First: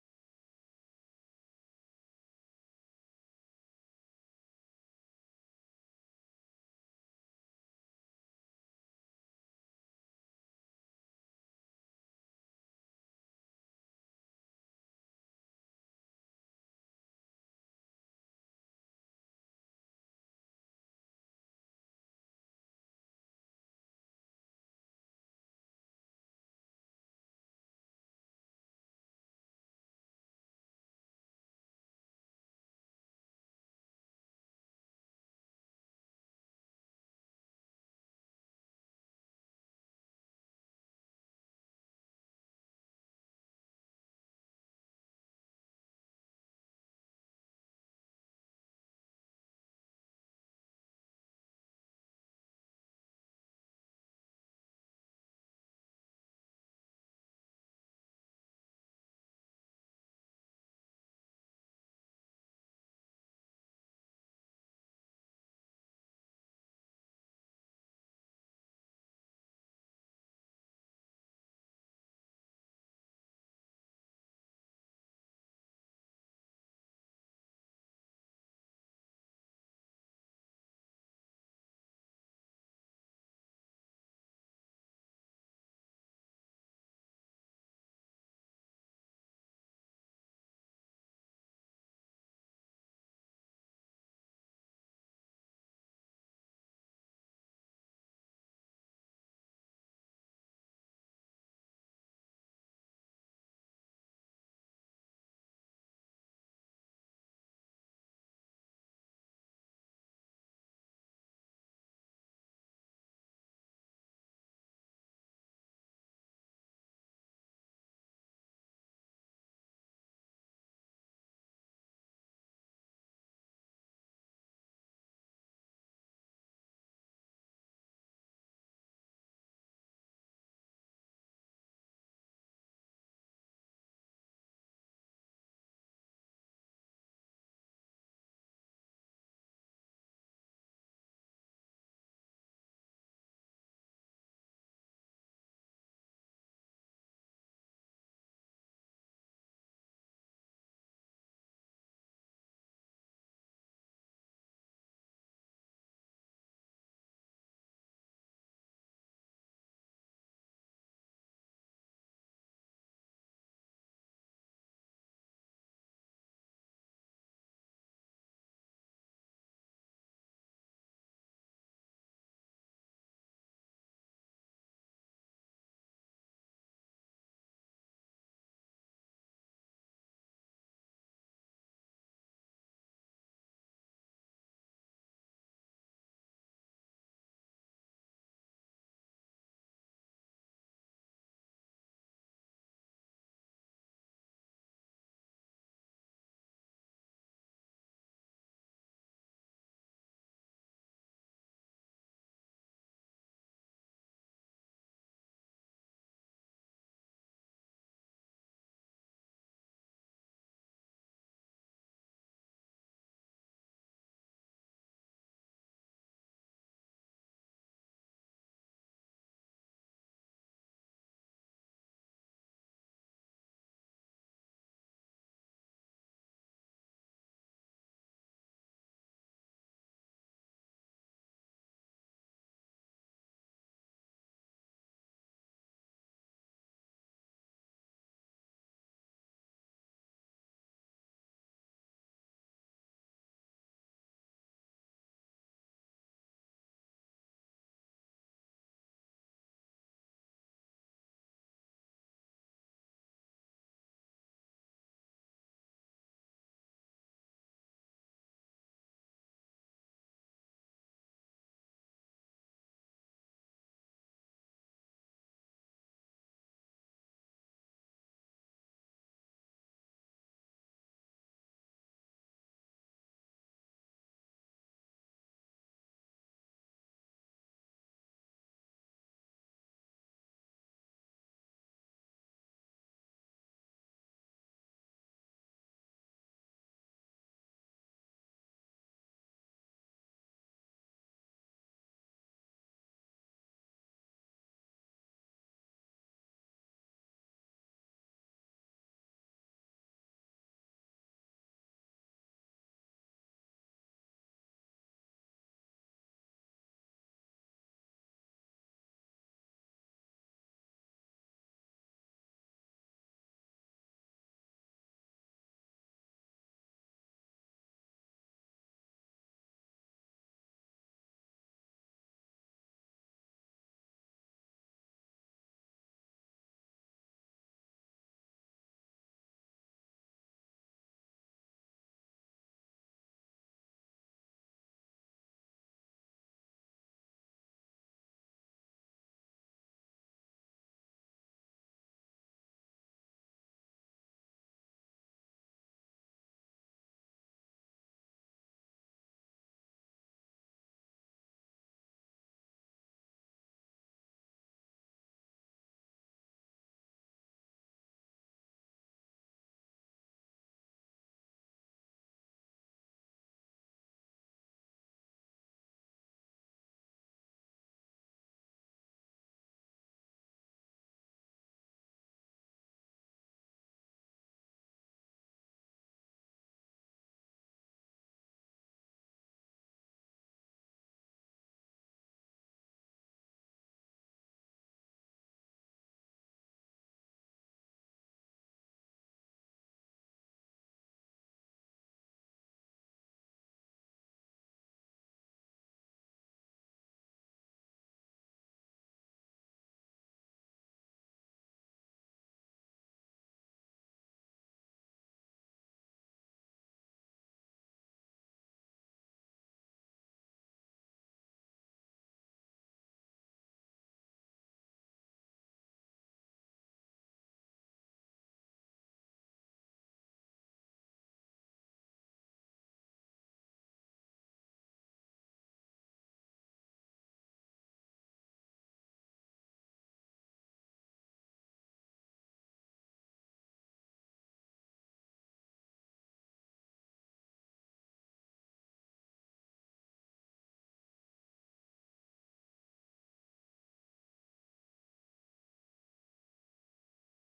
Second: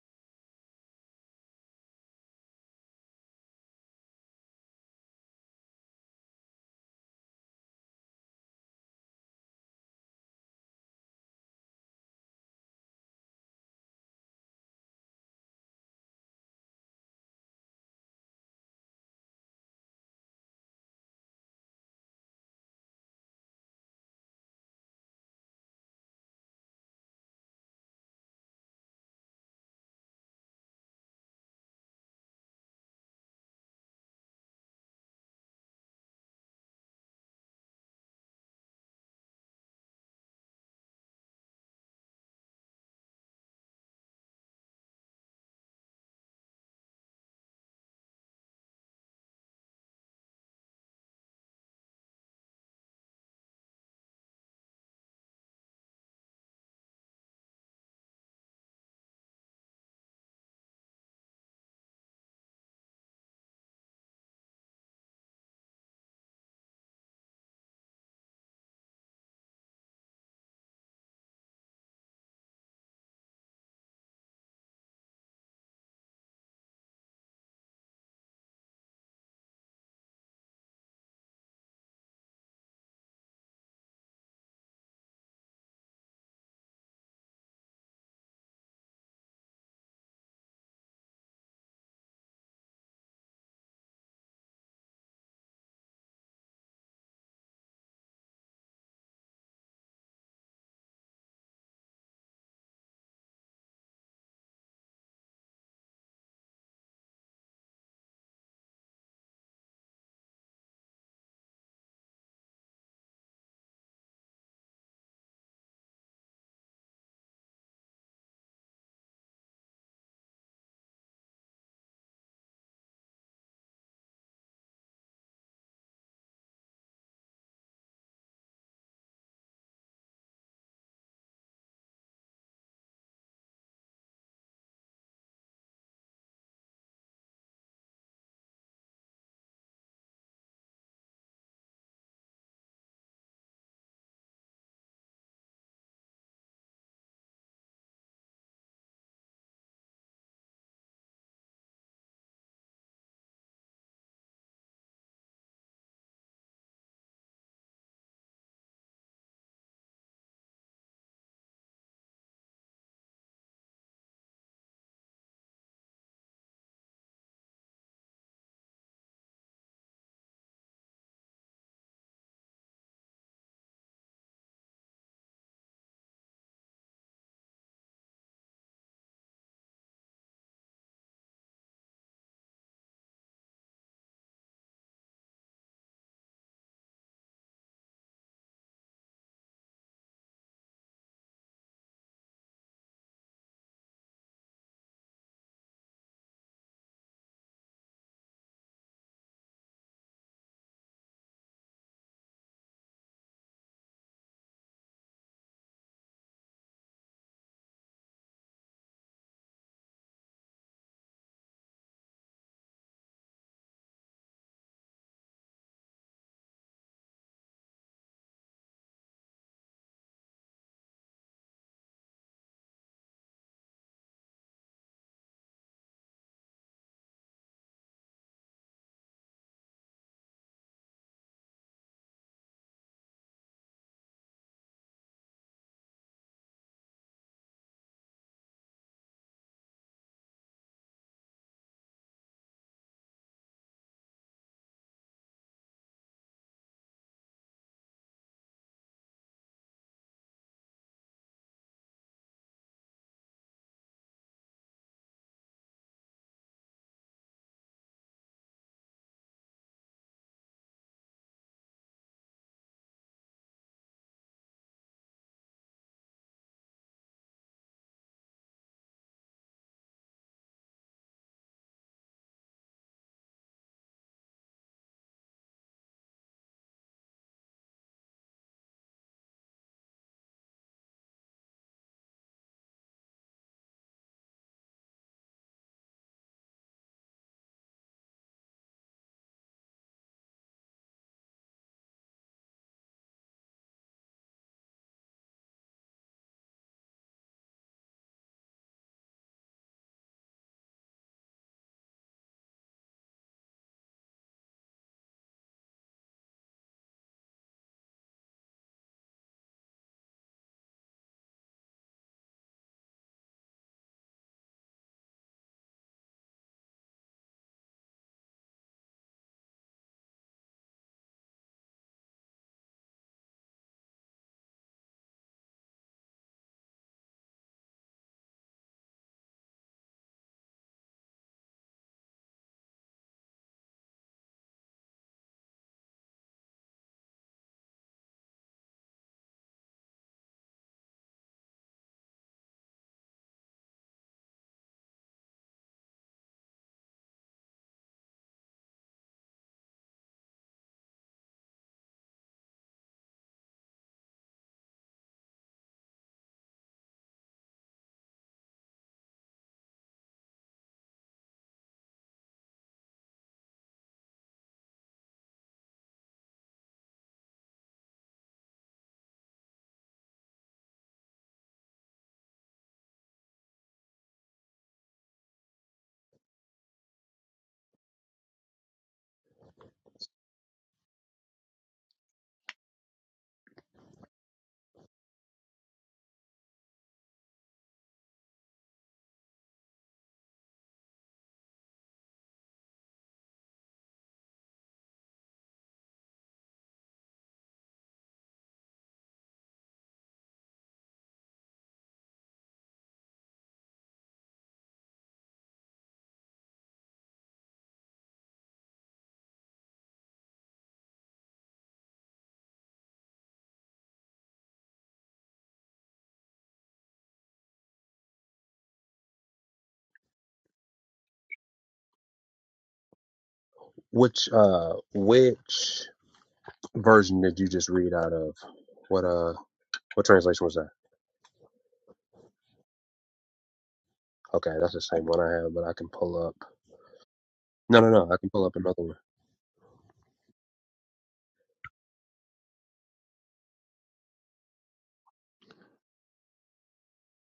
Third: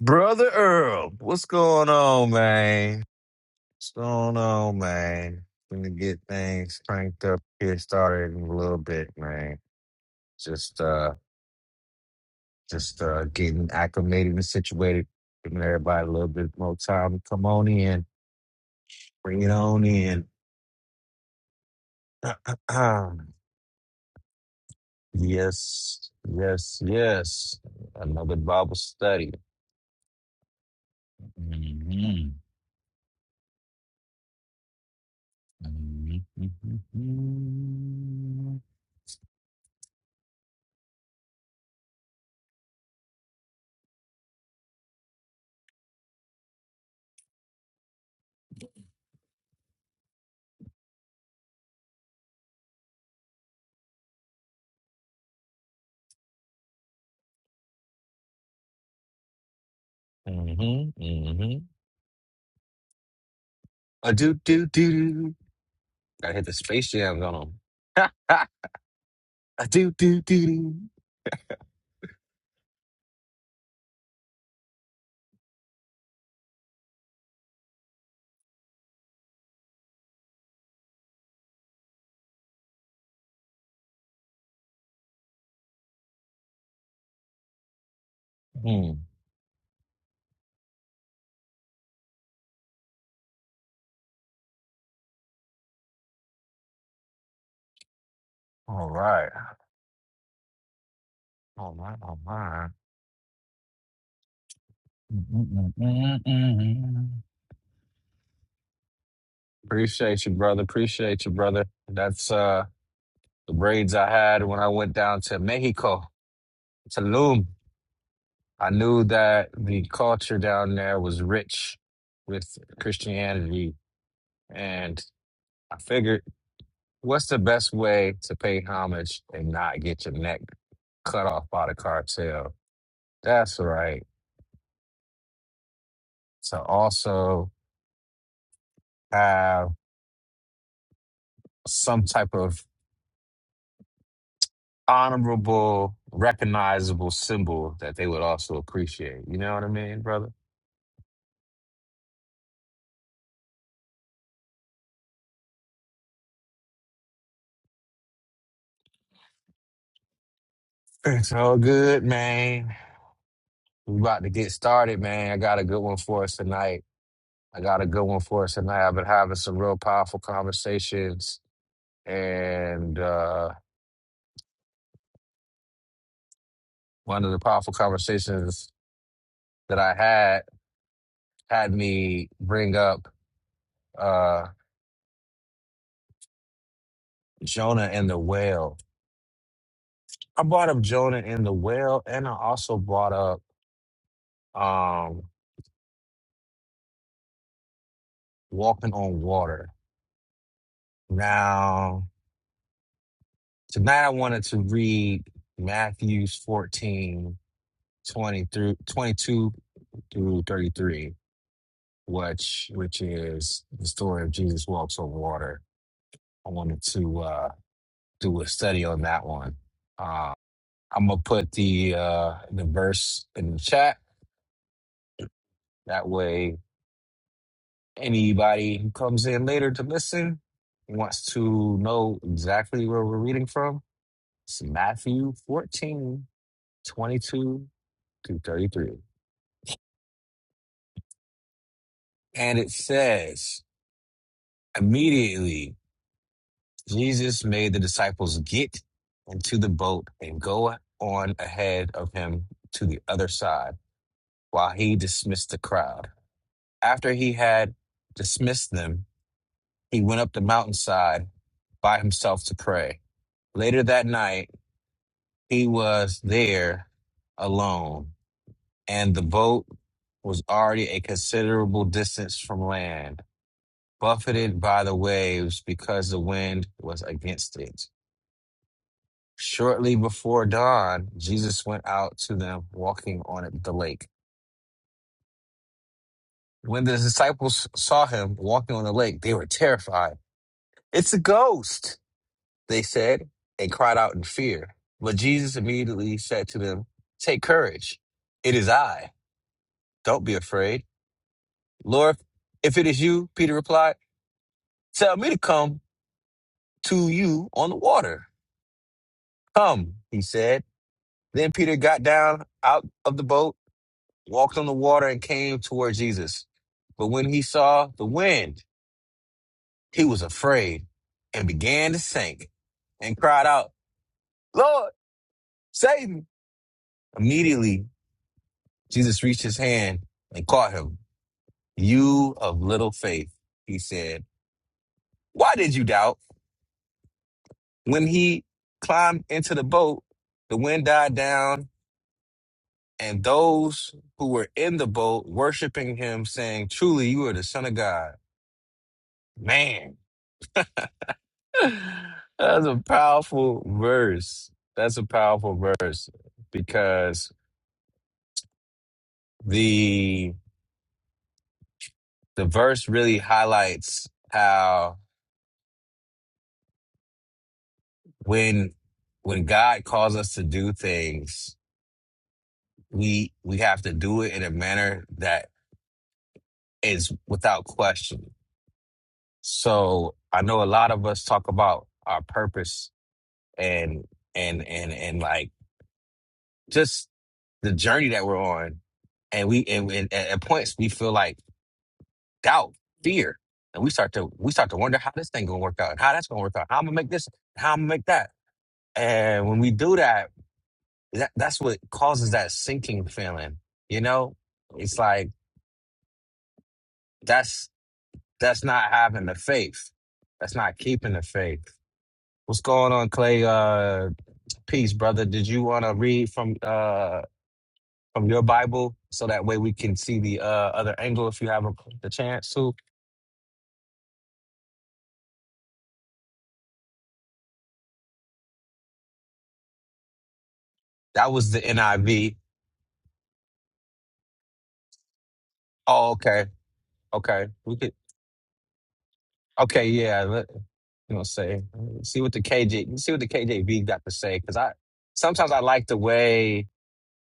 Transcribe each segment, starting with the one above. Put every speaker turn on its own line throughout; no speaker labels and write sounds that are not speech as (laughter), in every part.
Brother Earl, what's going on, man? What's going on, man? Gonna get things cranked up here, started in a little bit, man. Just uh just uh getting acclimated and situated, giving everybody a little bit more time to come on in, bring it on in. (clears throat) yes, yes, yes. Another Bible study. hmm hmm hmm hmm A do do do do. Gotta hit the space jam going on. Ha, ha. (laughs) A do do do do. Hmm. All right. All right. All right. (laughs) Mm-mm-mm-mm-mm. Appreciate you, brother. Appreciate you, brother. That's uh the braids I had when I went down to Mexico, Tulum. I knew that the culture down there was rich with Christianity, and I figured. What's the best way to pay homage and not get your neck cut off by the cartel? That's right. To also have some type of honorable, recognizable symbol that they would also appreciate. You know what I mean, brother? It's all good, man. We about to get started, man. I got a good one for us tonight. I got a good one for us tonight. I've been having some real powerful conversations, and uh, one of the powerful conversations that I had had me bring up uh, Jonah and the whale. I brought up Jonah and the whale, and I also brought up um, walking on water. Now, tonight I wanted to read Matthews 14 20 through 22 through 33, which which is the story of Jesus walks on water. I wanted to uh, do a study on that one. Uh, I'm gonna put the uh, the verse in the chat That way, anybody who comes in later to listen wants to know exactly where we're reading from. It's Matthew fourteen twenty two 22 through 33. And it says, immediately Jesus made the disciples get into the boat and go on ahead of him to the other side while he dismissed the crowd. After he had dismissed them, he went up the mountainside by himself to pray. Later that night, he was there alone, and the boat was already a considerable distance from land, buffeted by the waves because the wind was against it. Shortly before dawn, Jesus went out to them walking on it- the lake. When the disciples saw him walking on the lake, they were terrified. It's a ghost, they said, and cried out in fear. But Jesus immediately said to them, Take courage, it is I Don't be afraid. Lord, if it is you, Peter replied, tell me to come to you on the water. Come, he said. Then Peter got down out of the boat, walked on the water, and came toward Jesus. But when he saw the wind, he was afraid and began to sink and cried out, Lord, save me. Immediately, Jesus reached his hand and caught him. You of little faith, he said, why did you doubt? when he climbed into the boat, the wind died down, and those who were in the boat worshiping him, saying, Truly, you are the Son of God. Man, (sighs) (laughs) that's a powerful verse. That's a powerful verse because the the verse really highlights how when when God calls us to do things, we we have to do it in a manner that is without question So I know a lot of us talk about our purpose and and and and like just the journey that we're on, and we and, and at at points we feel like doubt, fear, and we start to we start to wonder how this thing gonna work out and how that's gonna work out. How I'm gonna make this, how I'm gonna make that, and when we do that, that that's what causes that sinking feeling. You know, it's like that's that's not having the faith. That's not keeping the faith. What's going on, Clay? Uh, Peace, brother. Did you want to read from uh from your Bible so that way we can see the uh other angle if you have a, the chance to?
Which uh which version did you just read out of? What uh what translation was that?
That was the NIV.
Okay, that's the same one I have, but I can
Oh,
pull up
okay, okay. We
No no
could.
no, I can pull up another one.
Okay, yeah. Let, you know, say see what the KJ see what the KJV got to say because I sometimes I like the way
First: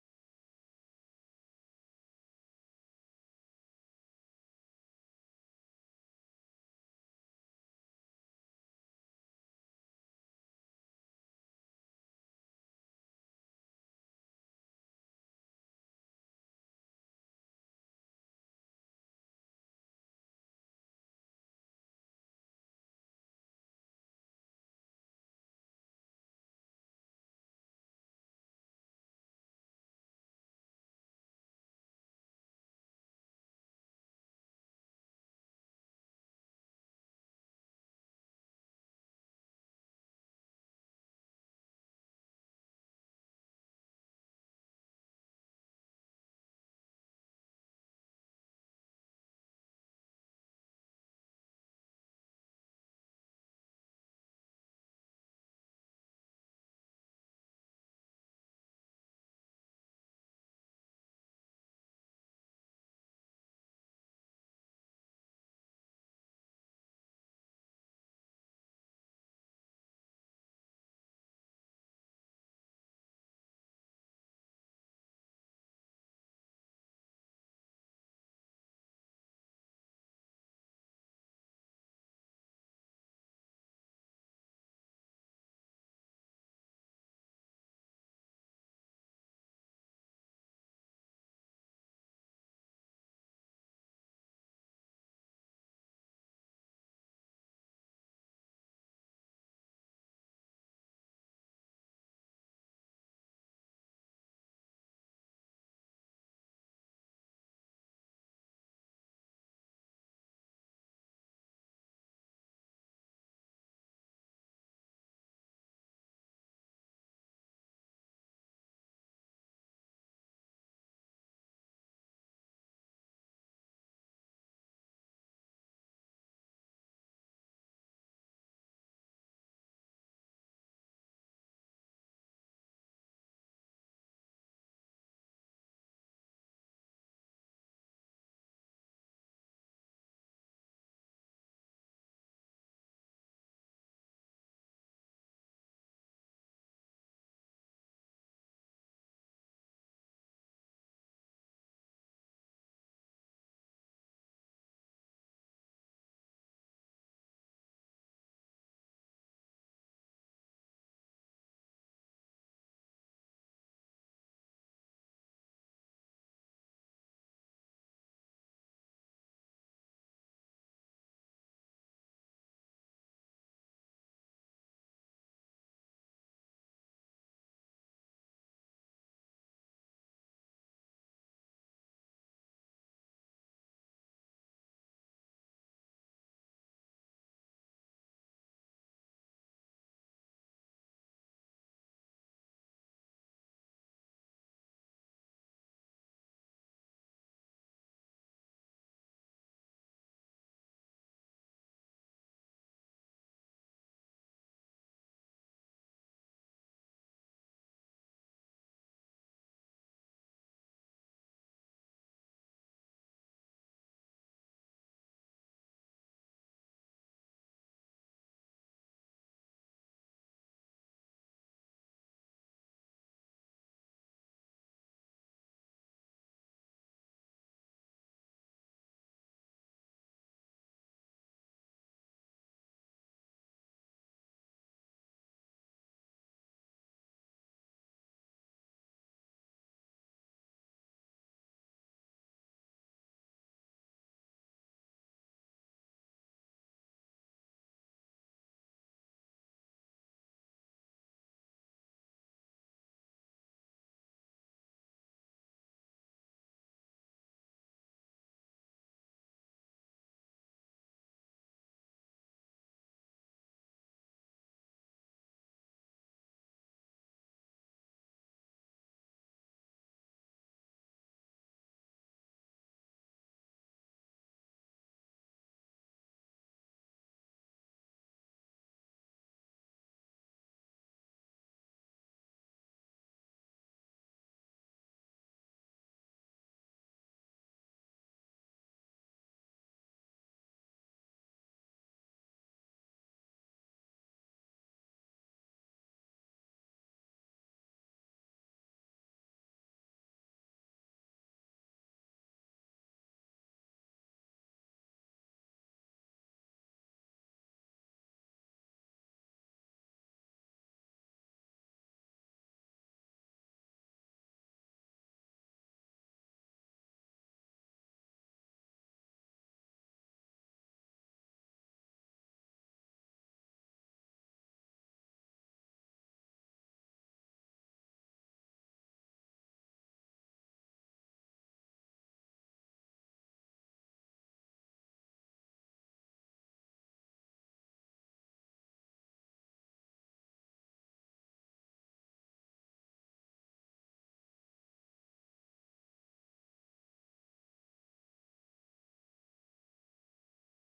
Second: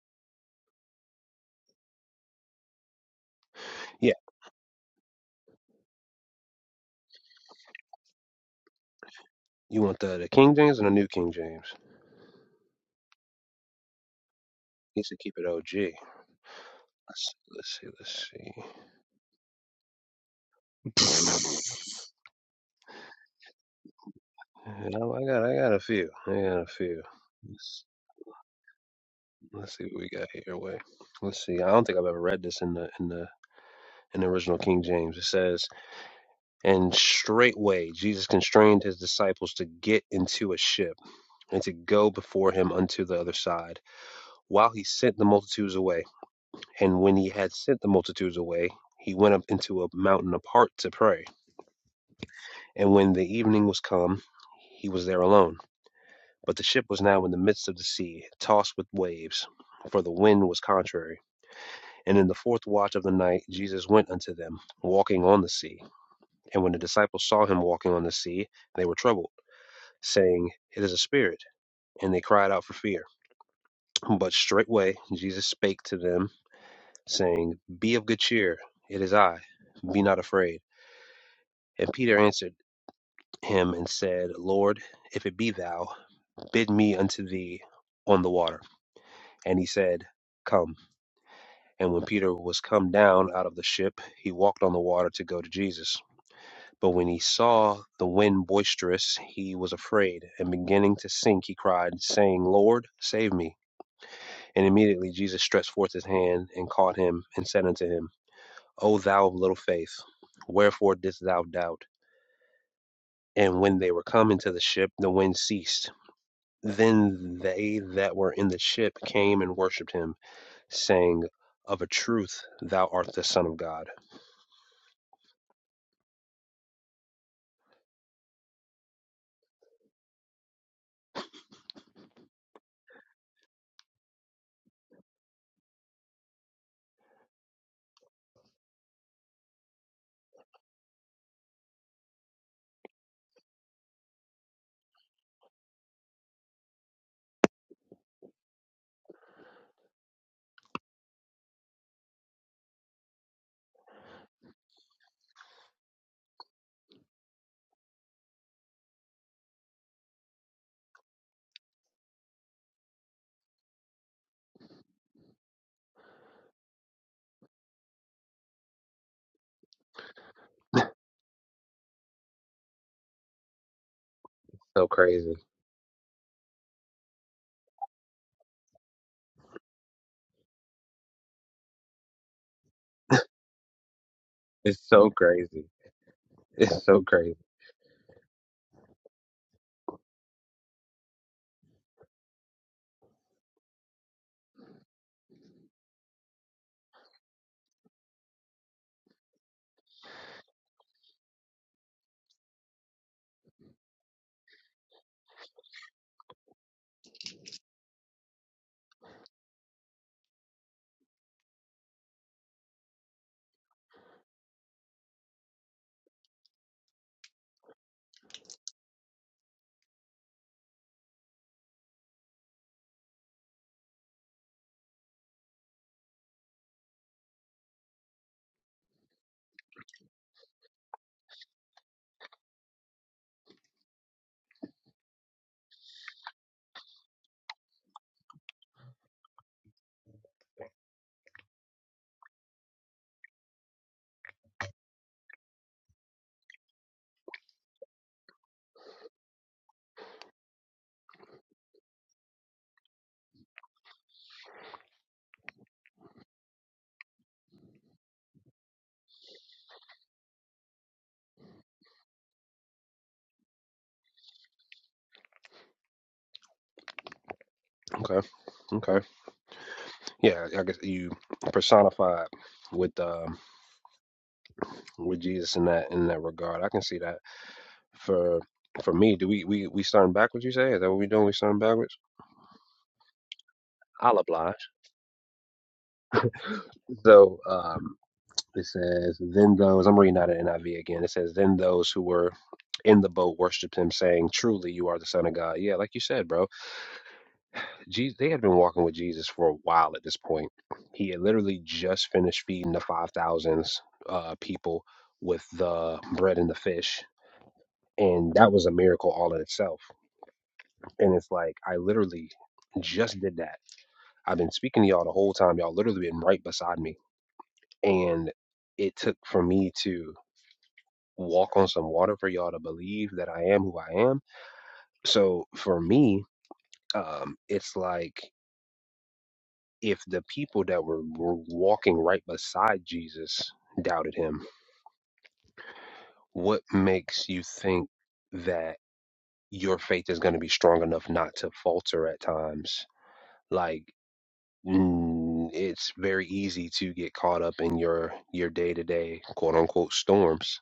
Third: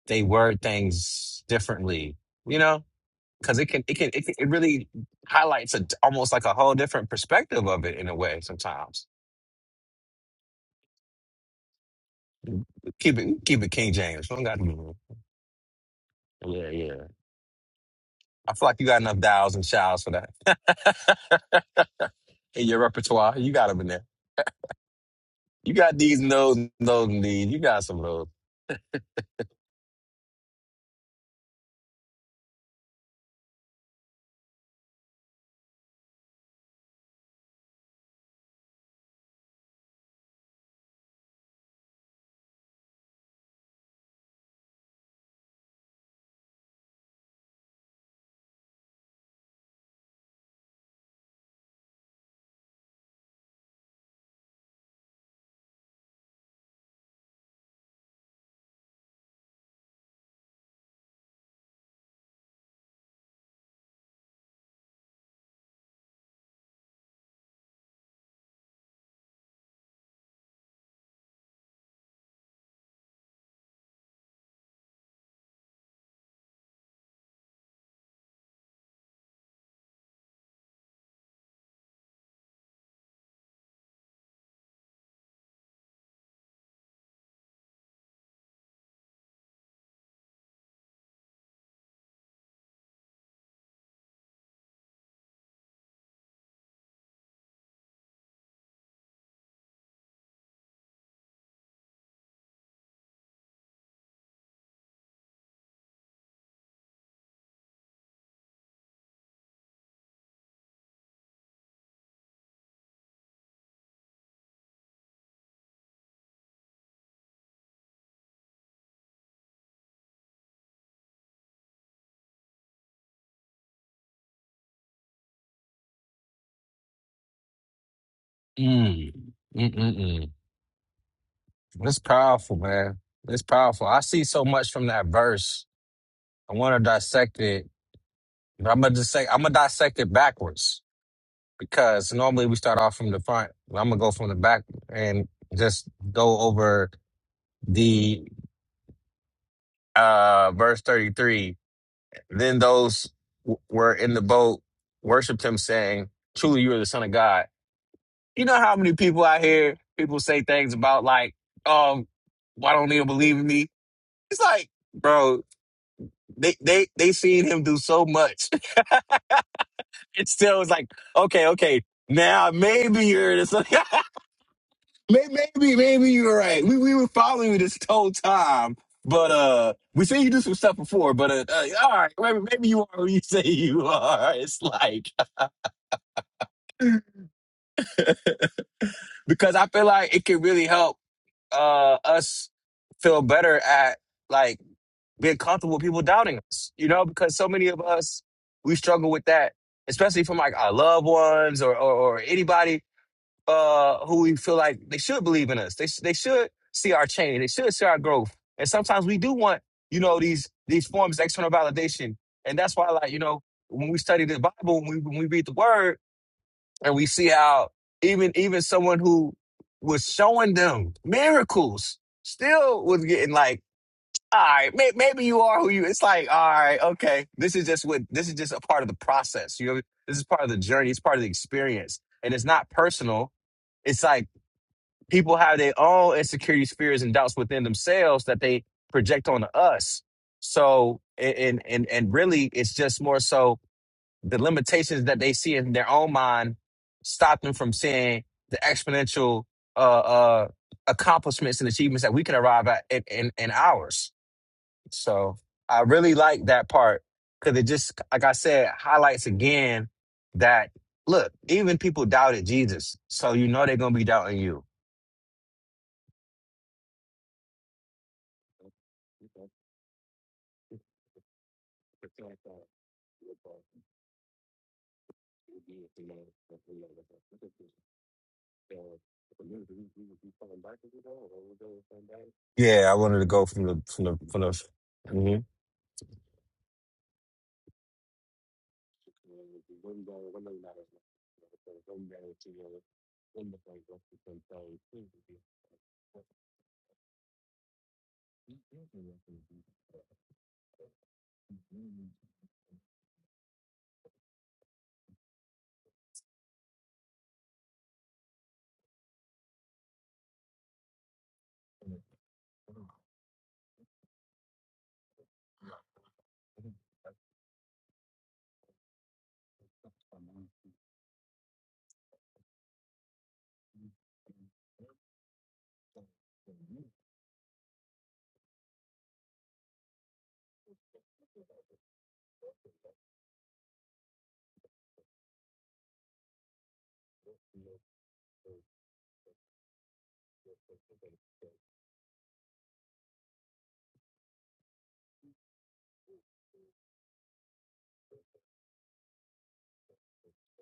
they word things differently. You know, because it can it can
Yeah.
it, can, it really highlights a, almost like a whole different perspective of it in a way sometimes
You want the, the King James and the New King James?
keep it keep it King James. We don't got to.
Needs to keep it OG.
Yeah, yeah.
Let's let's see, let's see.
I feel like you got enough dials and shouts for that (laughs) in your repertoire. You got them in there.
Yeah, I got I got
You
a
got
few.
these
I
nose,
got a
nose, and
few.
those and these. You
Let's,
got some of those.
let's see what we got here. Wait. Let's see. I don't think I've ever read this in the in the in the original King James. It says And straightway Jesus constrained his disciples to get into a ship and to go before him unto the other side, while he sent the multitudes away. And when he had sent the multitudes away, he went up into a mountain apart to pray. And when the evening was come, he was there alone. But the ship was now in the midst of the sea, tossed with waves, for the wind was contrary. And in the fourth watch of the night Jesus went unto them, walking on the sea. And when the disciples saw him walking on the sea, they were troubled saying, It is a spirit. And they cried out for fear. But straightway Jesus spake to them, saying, Be of good cheer, it is I, be not afraid. And Peter answered him and said, Lord, if it be thou, bid me unto thee on the water. And he said, Come. And when Peter was come down out of the ship, he walked on the water to go to Jesus. But when he saw the wind boisterous, he was afraid, and beginning to sink, he cried, saying, Lord, save me. And immediately Jesus stretched forth his hand and caught him and said unto him, O thou of little faith, wherefore didst thou doubt? And when they were come into the ship, the wind ceased. Then they that were in the ship came and worshipped him, saying, Of a truth, thou art the Son of God.
Mm. Mm-mm-mm. It's powerful, man. It's powerful. I see so much from that verse. I want to dissect it. But I'm gonna dissect. I'm gonna dissect it backwards because normally we start off from the front. I'm gonna go from the back and just go over the uh verse 33 Then those w- were in the boat worshiped him, saying, Truly, you are the Son of God. You know how many people out here, people say things about, like, um, why don't they believe in me? It's like, bro, they, they, they seen him do so much. (laughs) It still is like, okay, okay, now maybe you're the Son
So
(laughs) May-
crazy.
Maybe, maybe you're right. We, we were following you this whole time. But uh, we seen you do some stuff before. But uh, uh all right, maybe, maybe you are who you (laughs) say you are. (laughs) It's
It's
like
so crazy. It's so crazy.
because I feel like it could really help uh us feel better at like being comfortable with people doubting us, you know, because so many of us we struggle with that, especially from like our loved ones or or, or anybody uh who we feel like they should believe in us. They sh- they should see our change. They should see our growth. And sometimes we do want, you know, these these forms of external validation. And that's why like, you know, when we study the Bible, when we when we read the word, and we see how even even someone who was showing them miracles still was getting like all right may, maybe you are who you it's like all right okay this is just what this is just a part of the process you know this is part of the journey it's part of the experience and it's not personal it's like people have their own insecurities fears and doubts within themselves that they project onto us so and and and and really it's just more so the limitations that they see in their own mind stop them from seeing the exponential uh, uh, accomplishments and achievements that we can arrive at in, in, in ours. So I really like that part because it just, like I said, highlights again that look, even people doubted Jesus, so you know they're gonna be doubting you.
Okay. Okay. Yeah, I guess you personified with um with Jesus in that in that regard. I can see that. for for me, do we we we starting backwards? You say is that what we doing? We starting backwards?
Yeah, I wanted to go from the from the
I'll
from
oblige.
the. Mhm.
So um, it says, then those I'm reading out of NIV again. It says, then those who were in the boat worshipped him, saying, "Truly, you are the Son of God." Yeah, like you said, bro. Jesus, they had been walking with Jesus for a while at this point. He had literally just finished feeding the five thousands uh, people with the bread and the fish, and that was a miracle all in itself. And it's like I literally just did that I've been speaking to y'all the whole time. Y'all literally been right beside me. And it took for me to walk on some water for y'all to believe that I am who I am. So for me, um, it's like if the people that were, were walking right beside Jesus doubted him, what makes you think that your faith is going to be strong enough not to falter at times? Like, mm, it's very easy to get caught up in your your day to day quote unquote storms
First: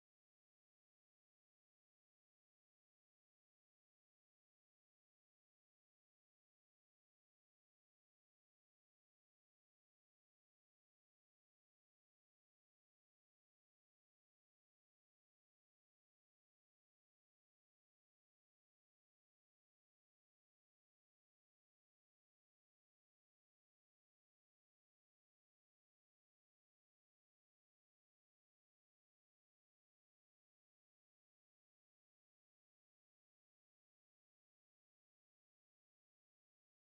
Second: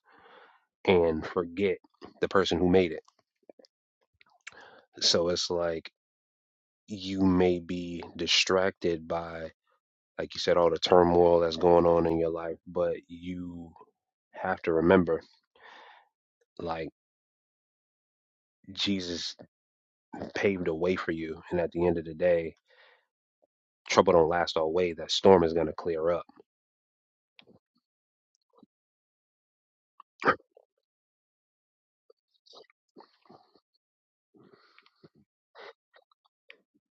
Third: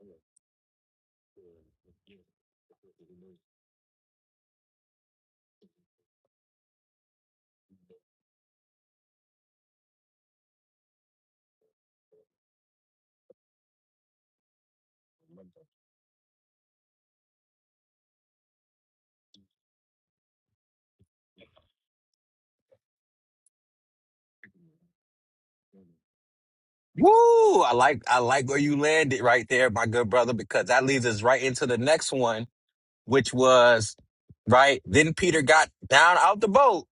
and forget the person who made it. So it's like you may be distracted by, like you said, all the turmoil that's going on in your life, but you have to remember, like, Jesus paved a way for you. And at the end of the day, trouble don't last always. That storm is going to clear up.
Woo! I like I like where you landed right there, my good brother, because that leads us right into the next one which was right. Then Peter got down out the boat.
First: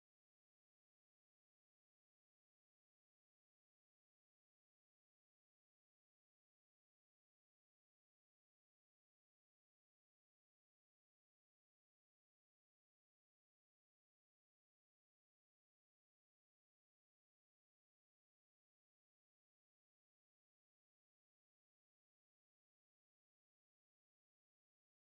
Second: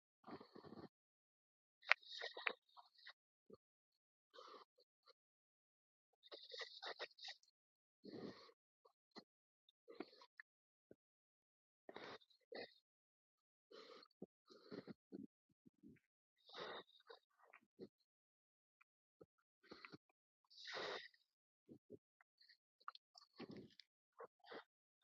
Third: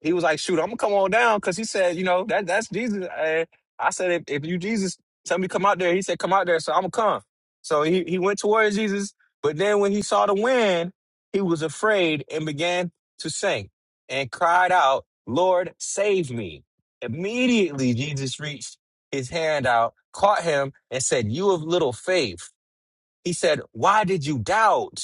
He was like, "Shoot, I'm gonna come on down," because he said, "You know that that's Jesus." And I said, "If, if you Jesus, tell me to come out there." He said, "Come out there," so I'm gonna come. So he he went towards Jesus, but then when he saw the wind, he was afraid and began to sink and cried out, "Lord, save me!" Immediately, Jesus reached his hand out, caught him, and said, "You of little faith." He said, "Why did you doubt?"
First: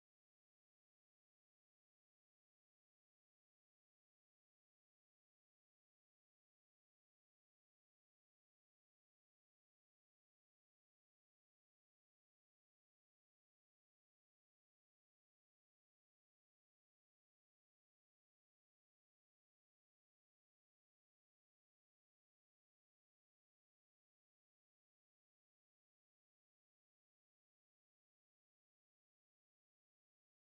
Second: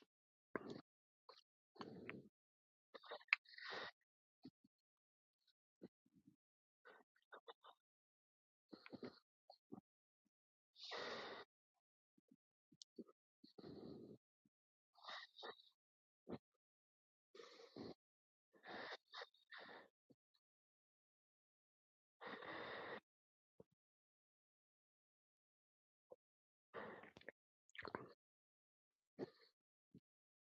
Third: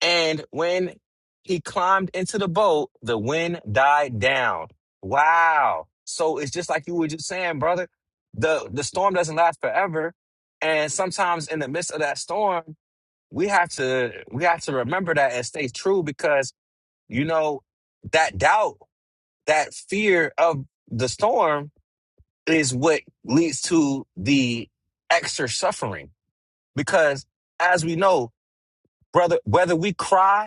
And when he climbed into the boat, the wind died down. Wow. So it's just like you were just saying, brother. The the storm doesn't last forever. And sometimes in the midst of that storm, we have to we have to remember that and stay true because you know that doubt, that fear of the storm is what leads to the extra suffering. Because as we know, brother, whether we cry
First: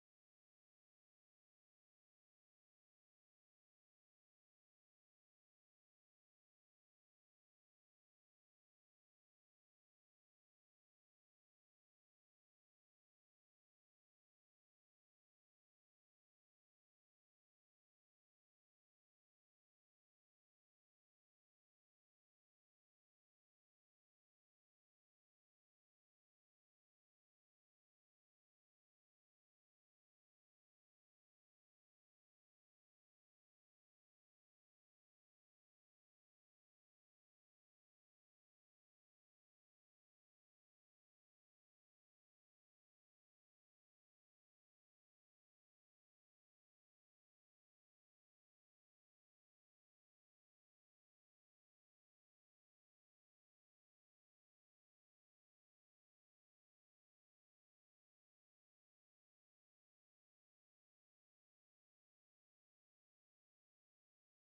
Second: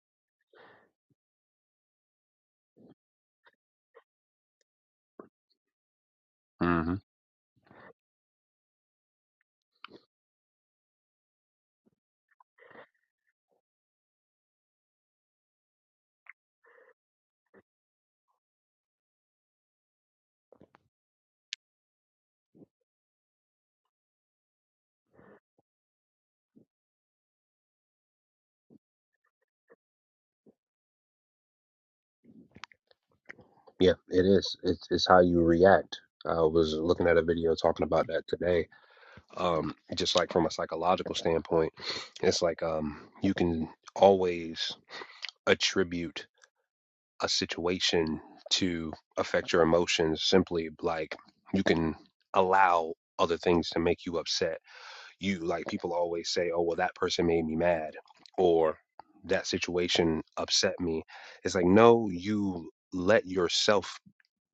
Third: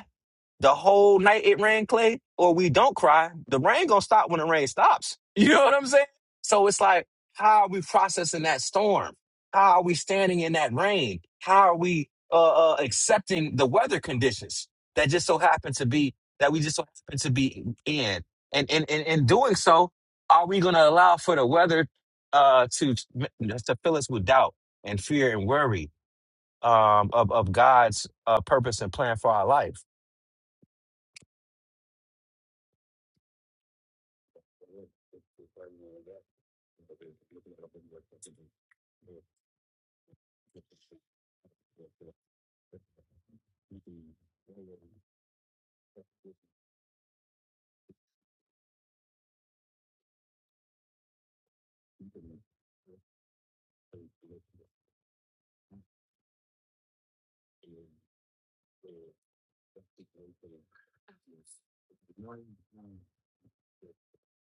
the whole night it rained clay or we don't cry the rain gonna stop when the rain stops (laughs) you know what i'm saying so it's
hmm
like how are we processing that storm how are we standing in that rain how are we uh, uh accepting the weather conditions that just so happen to be that we just so happen to be in and and and in doing so are we gonna allow for the weather uh to to fill us with doubt and fear and worry um of, of god's uh, purpose and plan for our life
Yeah, it is. It's, it's how you react. I was looking at a video talking about that today. Um, just like from a psychological standpoint, it's like um, you can always attribute a situation to affect your emotions simply like you can allow other things to make you upset. You like people always say, "Oh, well that person made me mad," or that situation upset me. It's like, "No, you let yourself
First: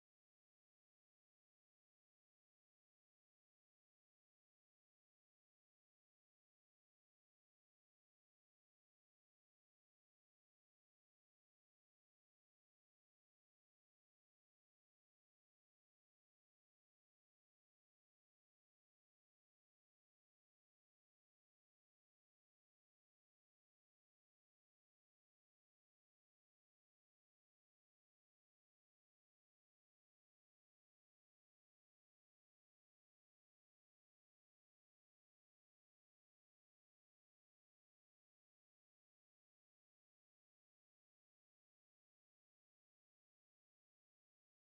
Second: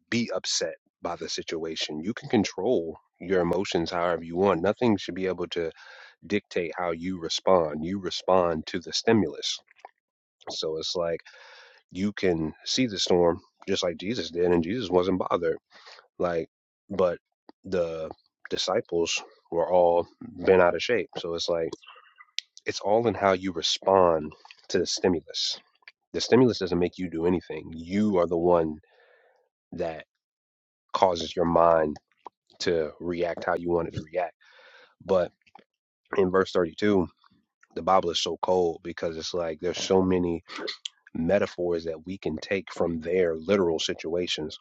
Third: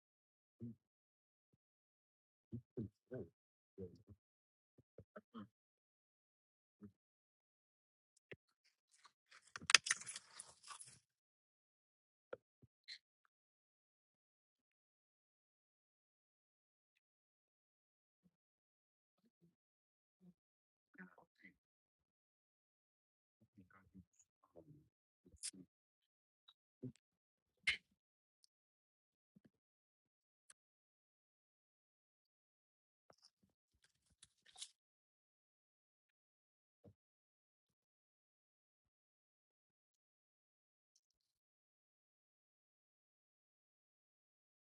be upset by the situation. You can control your emotions however you want. Nothing should be able to dictate how you respond. You respond to the stimulus." So it's like you can see the storm just like Jesus did, and Jesus wasn't bothered. Like, but the disciples were all bent out of shape. So it's like it's all in how you respond to the stimulus. The stimulus doesn't make you do anything. You are the one that causes your mind to react how you want it to react. But in verse 32, the Bible is so cold because it's like there's so many metaphors that we can take from their literal situations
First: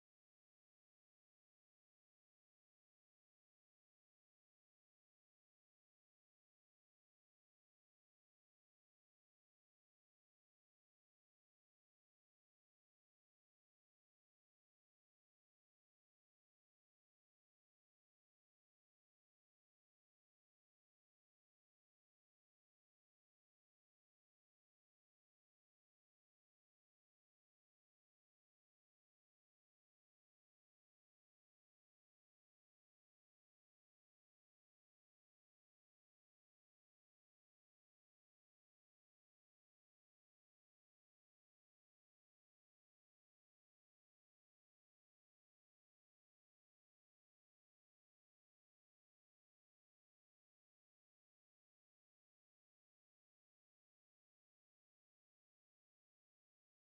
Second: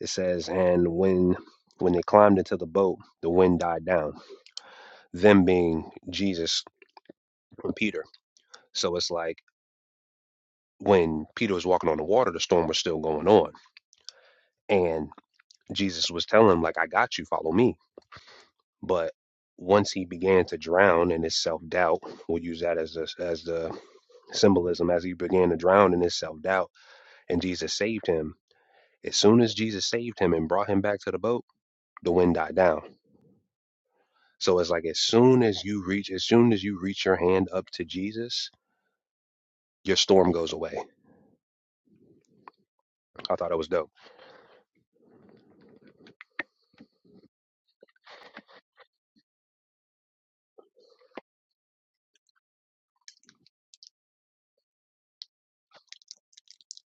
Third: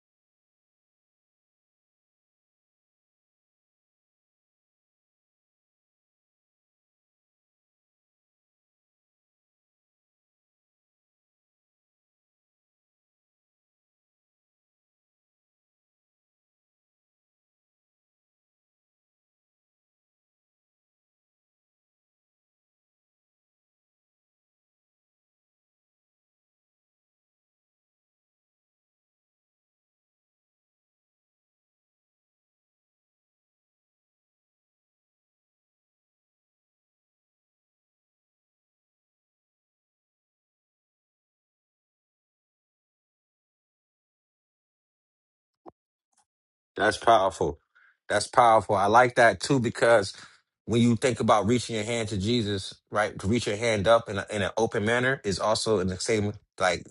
It says, and when when they climbed into the boat, the wind died down. Them being Jesus and Peter. So it's like when Peter was walking on the water, the storm was still going on, and Jesus was telling him like, "I got you, follow me." But once he began to drown in his self doubt, we'll use that as the, as the symbolism. As he began to drown in his self doubt, and Jesus saved him. As soon as Jesus saved him and brought him back to the boat, the wind died down So it's like as soon as you reach, as soon as you reach your hand up to Jesus, your storm goes away. I thought it was dope.
That's powerful. That's powerful. I like that too because when you think about reaching your hand to Jesus, right, to reach your hand up in, a, in an open manner is also in the same like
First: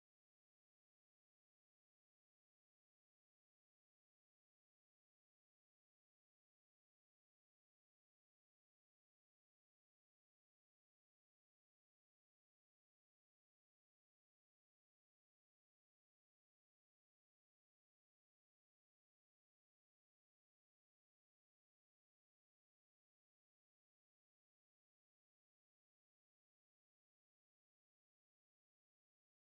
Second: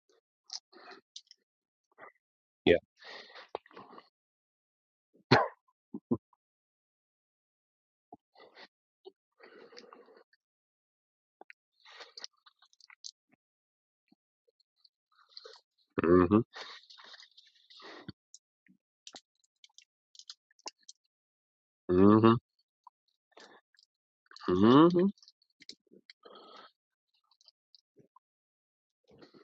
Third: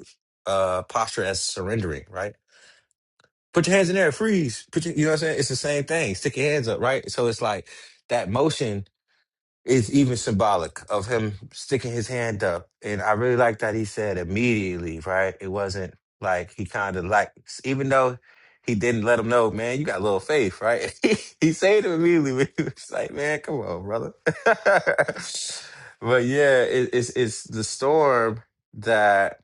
uh posture as surrendering, right?
Yeah.
Put your hands in there, freeze. Put your, you know what I'm saying? It's the same thing. Stick your hands up, right? So it's like that motion is even symbolic of him sticking his hand up. And I really like that he said immediately, right? It wasn't
Mm-hmm.
like he kind of like, even though he didn't let him know, man, you got a little faith, right? (laughs) he saved him immediately.
Mm-hmm.
But he was like, man, come on, brother. (laughs)
Mm-hmm.
but yeah, it, it's it's the storm that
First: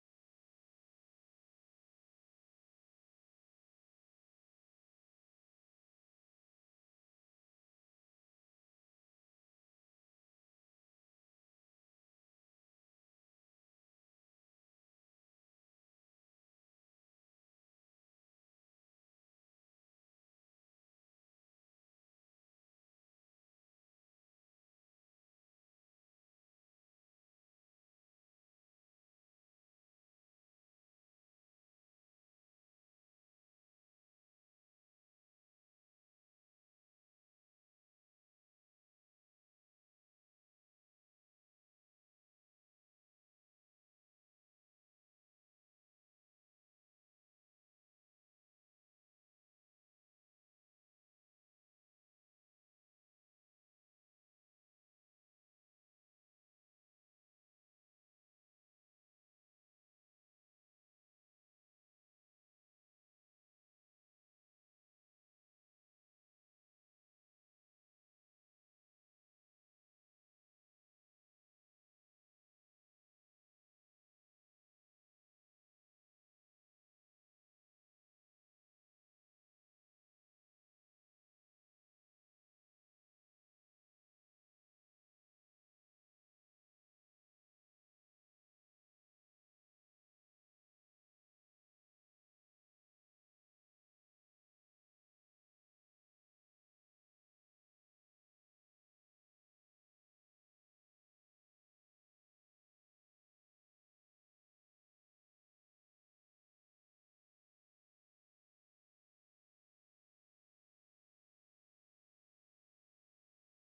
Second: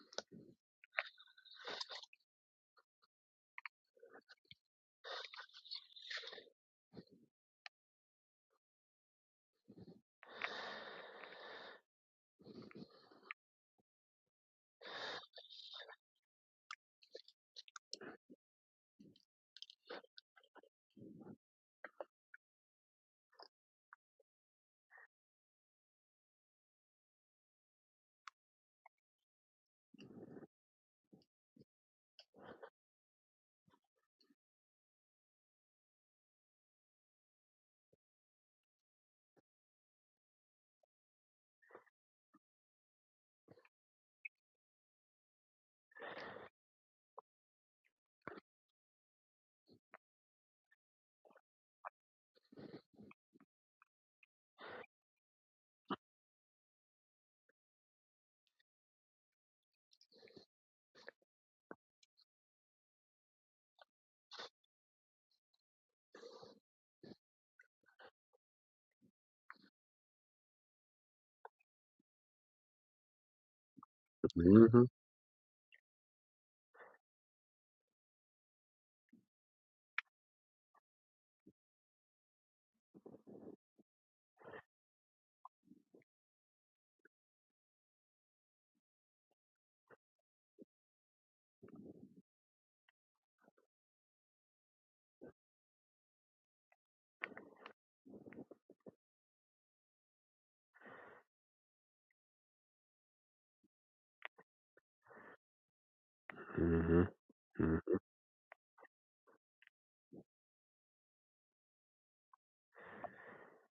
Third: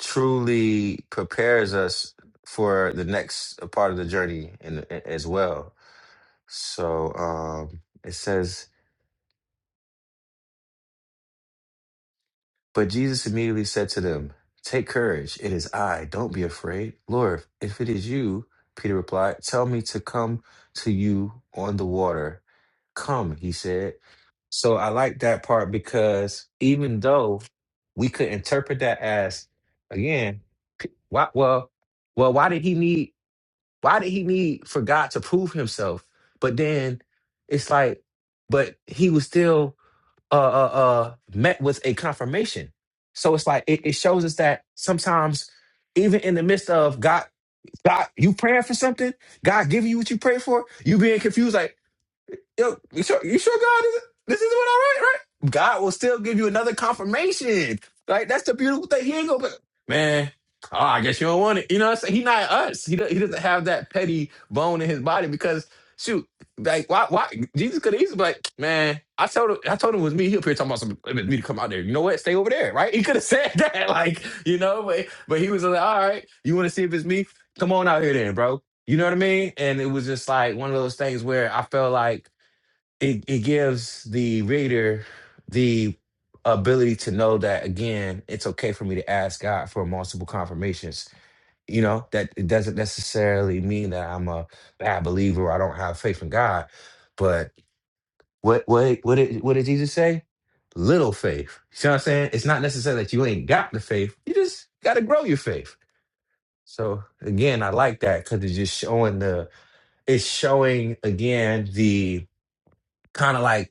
truly prepares us for the next part of the journey, and as well. So um, it says. But Jesus immediately said to them, Take courage, it is I, don't be afraid. Lord, if it is you, Peter replied, Tell me to come to you on the water. Come, he said. So I like that part because even though we could interpret that as, again, P- why, well, well, why did he need, why did he need for God to prove himself? But then it's like, but he was still uh, uh, uh, met with a confirmation. So it's like it, it shows us that sometimes, even in the midst of God, God, you praying for something, God giving you what you pray for, you being confused. like yo, you sure, you sure God is this is what I write, right? God will still give you another confirmation. Like that's the beautiful thing. He ain't gonna be- man. Oh, I guess you don't want it. You know what I'm saying? He not us. He do- he doesn't have that petty bone in his body because shoot, like why why Jesus could have easily be like, man, I told him I told him it was me. He up here talking about some it was me to come out there. You know what? Stay over there, right? He could have said (laughs) that, like,
Mm-hmm.
you
Mm-hmm.
know, but but he was like, all right, you want to see if it's me? Come on out here then, bro. You know what I mean? And it was just like one of those things where I felt like it, it gives the reader the ability to know that again it's okay for me to ask god for multiple confirmations you know that it doesn't necessarily mean that i'm a bad believer or i don't have faith in god but what what what did, what did jesus say little faith you see what i'm saying it's not necessarily that you ain't got the faith you just got to grow your faith
Mm-hmm.
so again i like that because it's just showing the it's showing again the kind of like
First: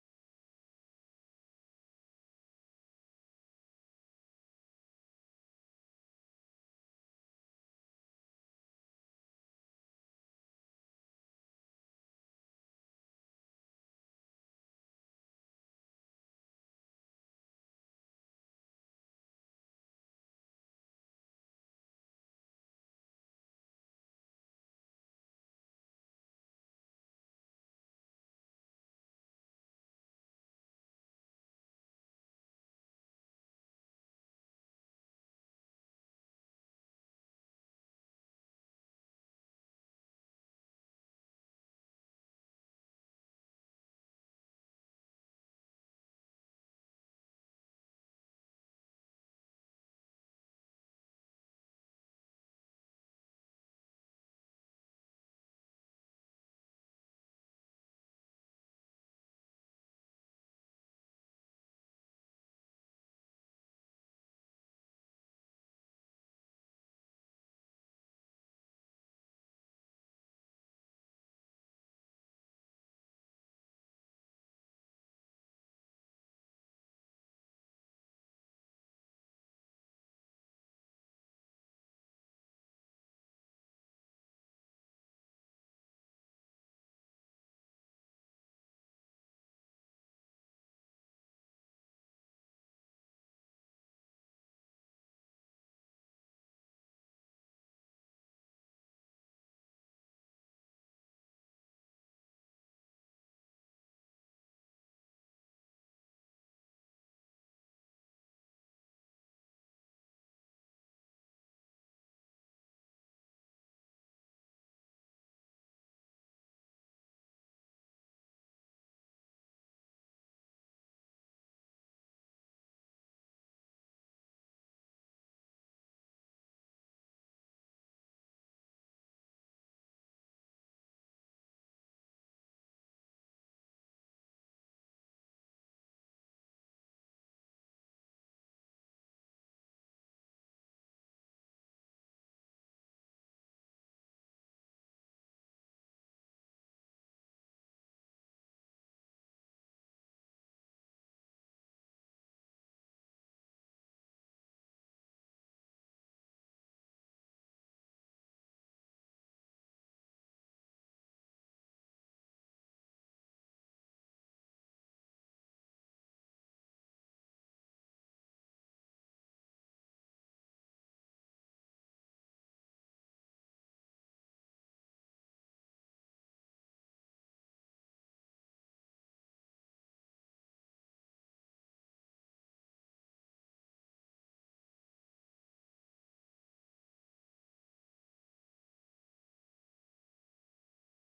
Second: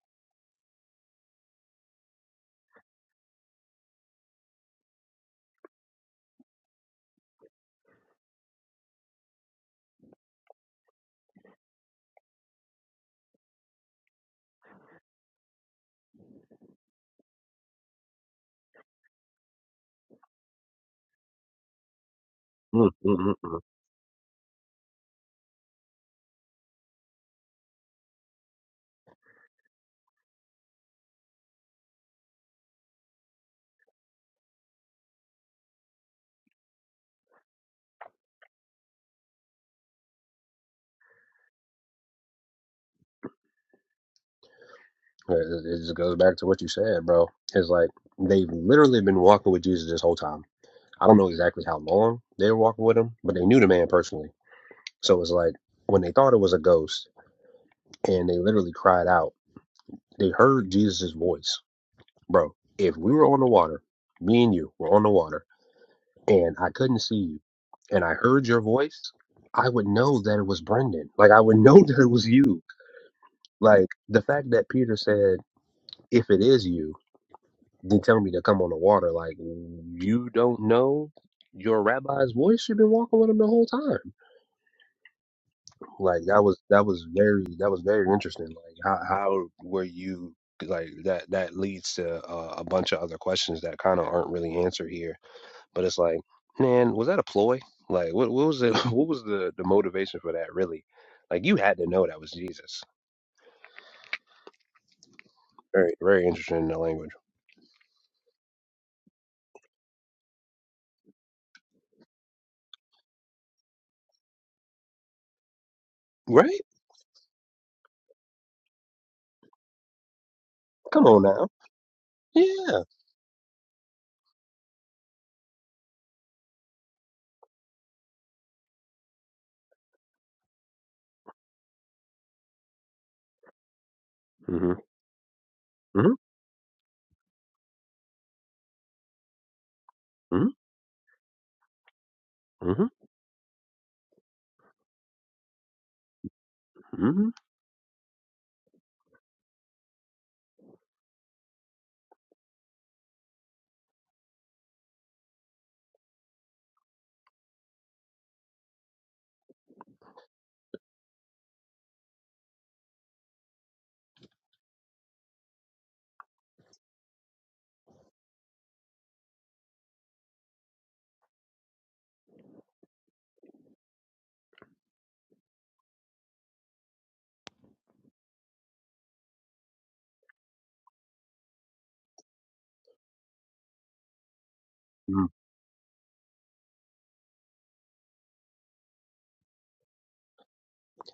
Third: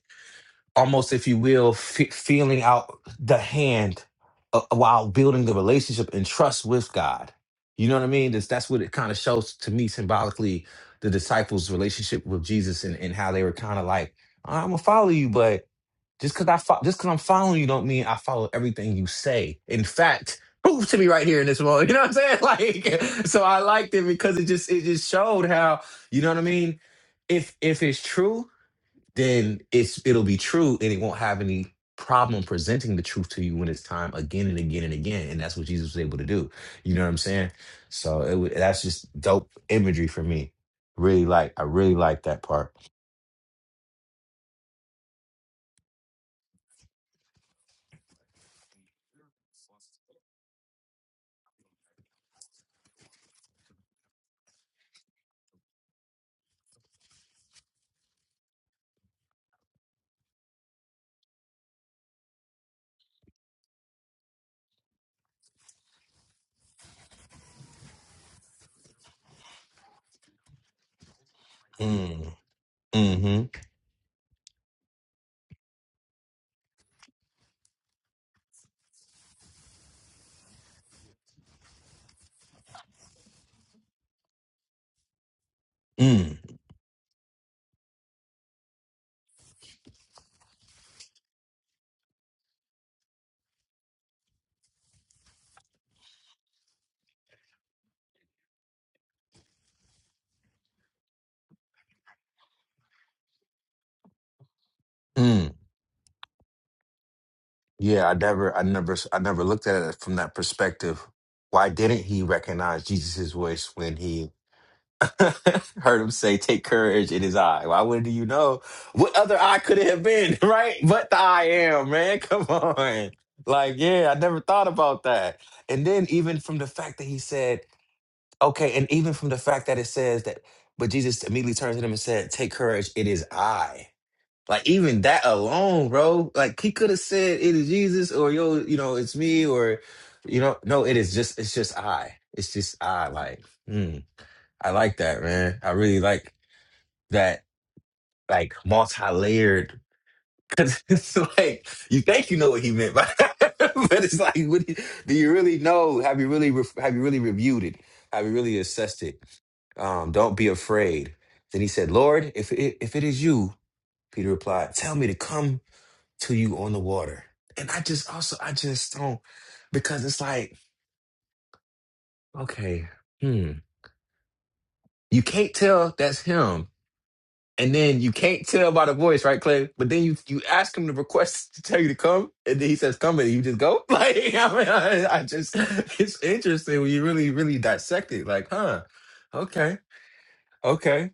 almost if you will fe feeling out the hand uh, while building the relationship and trust with god you know what i mean that's, that's what it kind of shows to me symbolically the disciples relationship with jesus and, and how they were kind of like i'm gonna follow you but just because i fo- just because i'm following you don't mean i follow everything you say in fact (laughs) prove to me right here in this moment (laughs) you know what i'm saying (laughs)
Mm-hmm.
like so
Mm-hmm.
i liked it because it just it just showed how you know what i mean if if it's true then it's it'll be true and it won't have any problem presenting the truth to you when it's time again and again and again and that's what jesus was able to do you know what i'm saying so it wa- that's just dope imagery for me really like i really like that part
It it just goes back to what you said, bro. It's like they've literally been walking with Jesus this whole time. I don't know exactly how long they were walking with him, but they knew the man personally. So it's like when they thought it was a ghost and they literally cried out, they heard Jesus' voice bro, if we were on the water, me and you were on the water, and I couldn't see you, and I heard your voice, I would know that it was Brendan. Like I would know (laughs) that it
mm,
was you.
mm-hmm
Like the fact that Peter said, "If it is you, then tell me to come on the water." Like you don't know your rabbi's voice. You've been walking with him the whole time. Like
mm,
that was that was very that was very interesting. Like how how were you? Like that that leads to uh, a bunch of other questions that kind of aren't really answered here But it's like, man, was that a ploy? Like, what, what was it? (laughs) What was the, the motivation for that? Really? Like, you had to know that was Jesus.
mm.
Very, very interesting in the language,
yeah i never i never I never looked at it from that perspective why didn't he recognize jesus' voice when he (laughs) Heard him say,
right?
"Take courage, it is I." Why would not you know what other I could it have been, (laughs) right?
Come
But the
on
I
now,
am, man. (laughs) Come
yeah.
on, like yeah, I never thought about that. And then even from the fact that he said, "Okay," and even from the fact that it says that, but Jesus immediately turns to them and said, "Take courage, it is I." Like
hmm
even that alone,
hmm
bro. Like he could have said, "It is Jesus," or "Yo, you know, it's me," or you
hmm
know, no, it is just, it's just I. It's just
hmm
I. Like. hmm. I like that, man. I really like
hmm
that, like multi-layered. Cause (laughs) it's like you think you know what he meant by that, (laughs) but it's like, what do, you, do you really know? Have you really re- have you really reviewed it? Have you really assessed it? Um, don't be afraid. Then he said, "Lord, if it, if it is you," Peter replied, "Tell me to come to you on the water." And I just also I just don't because it's like, okay, hmm, you can't tell that's him And then you can't tell by the voice, right, Clay? But then you you ask him to request to tell you to come, and then he says come, and you just go. (laughs) Like I mean, I, I
hmm
just it's interesting when you really really dissect it. Like, huh? Okay, okay.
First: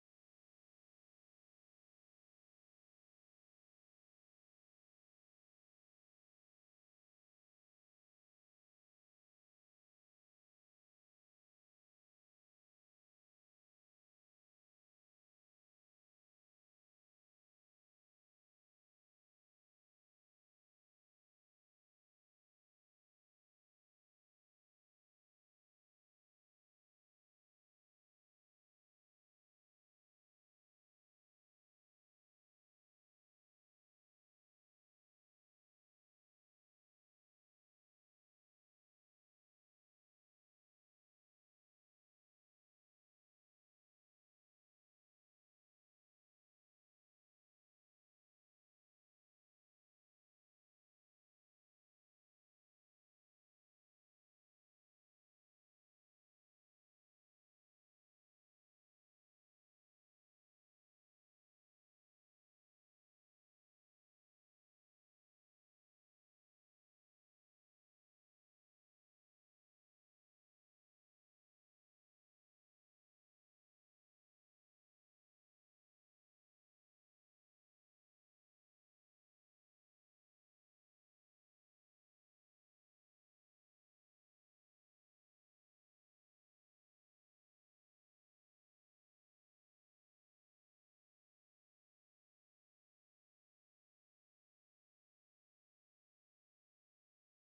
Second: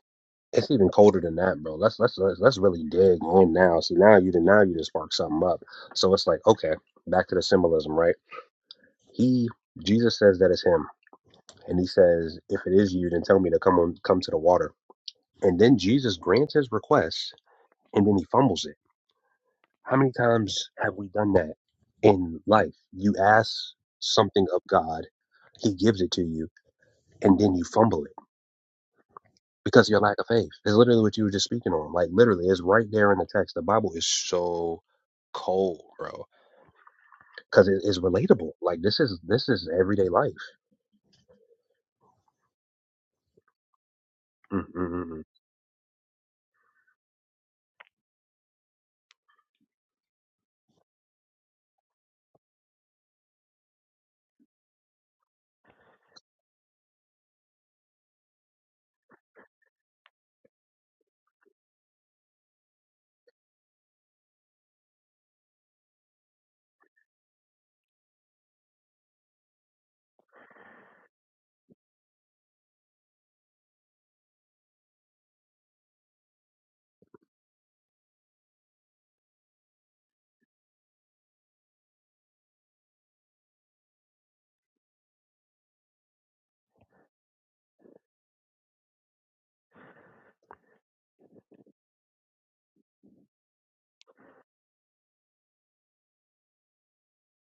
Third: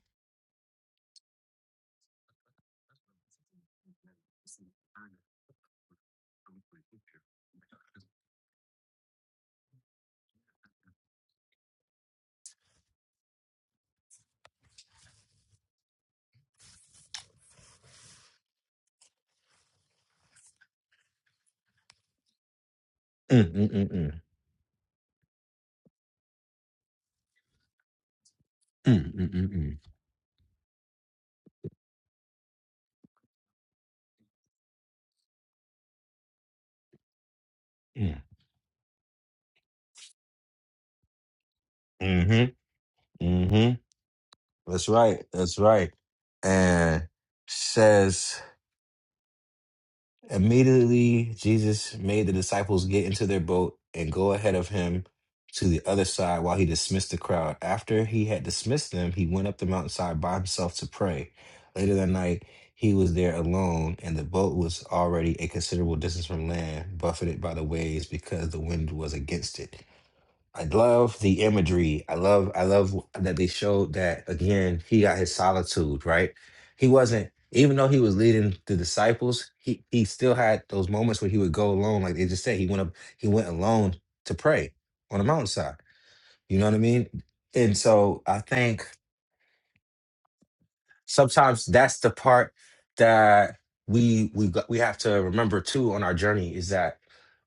It's even colder than that, bro. Let's let's let's, let's really dig in now. See, now you did now you just spark something up. So it's like, okay, back to the symbolism, right? He Jesus says that it's him, and he says, if it is you, then tell me to come on, come to the water. And then Jesus grants his request and then he fumbles it. How many times have we done that in life? You
Mm
ask
mm mm
something of God, he gives it to you, and then you fumble it
mm mm mm
because of your lack of faith. It's literally what you were just speaking on. Like, literally, it's right there in the text. The Bible is so cold, bro, because it is
mm
relatable. Like, this is this is everyday life.
mm. Mm mm mm. That's
Mm-mm-mm.
right. That's right. And says. Immediately, Jesus made the disciples get into their boat and go ahead of him to the other side while he dismissed the crowd. After he had dismissed them, he went up the mountainside by himself to pray. Later that night, he was there alone, and the boat was already a considerable distance from land, buffeted by the waves because the wind was against it. I love the imagery. I love I love that they showed that again, he got his solitude, right? He wasn't even though he was leading the disciples, he he still had those moments where he would go alone. Like they just said, he went up, he went alone to pray on the mountainside. You know what I mean? And so I think sometimes that's the part that we we got- we have to remember too on our journey is that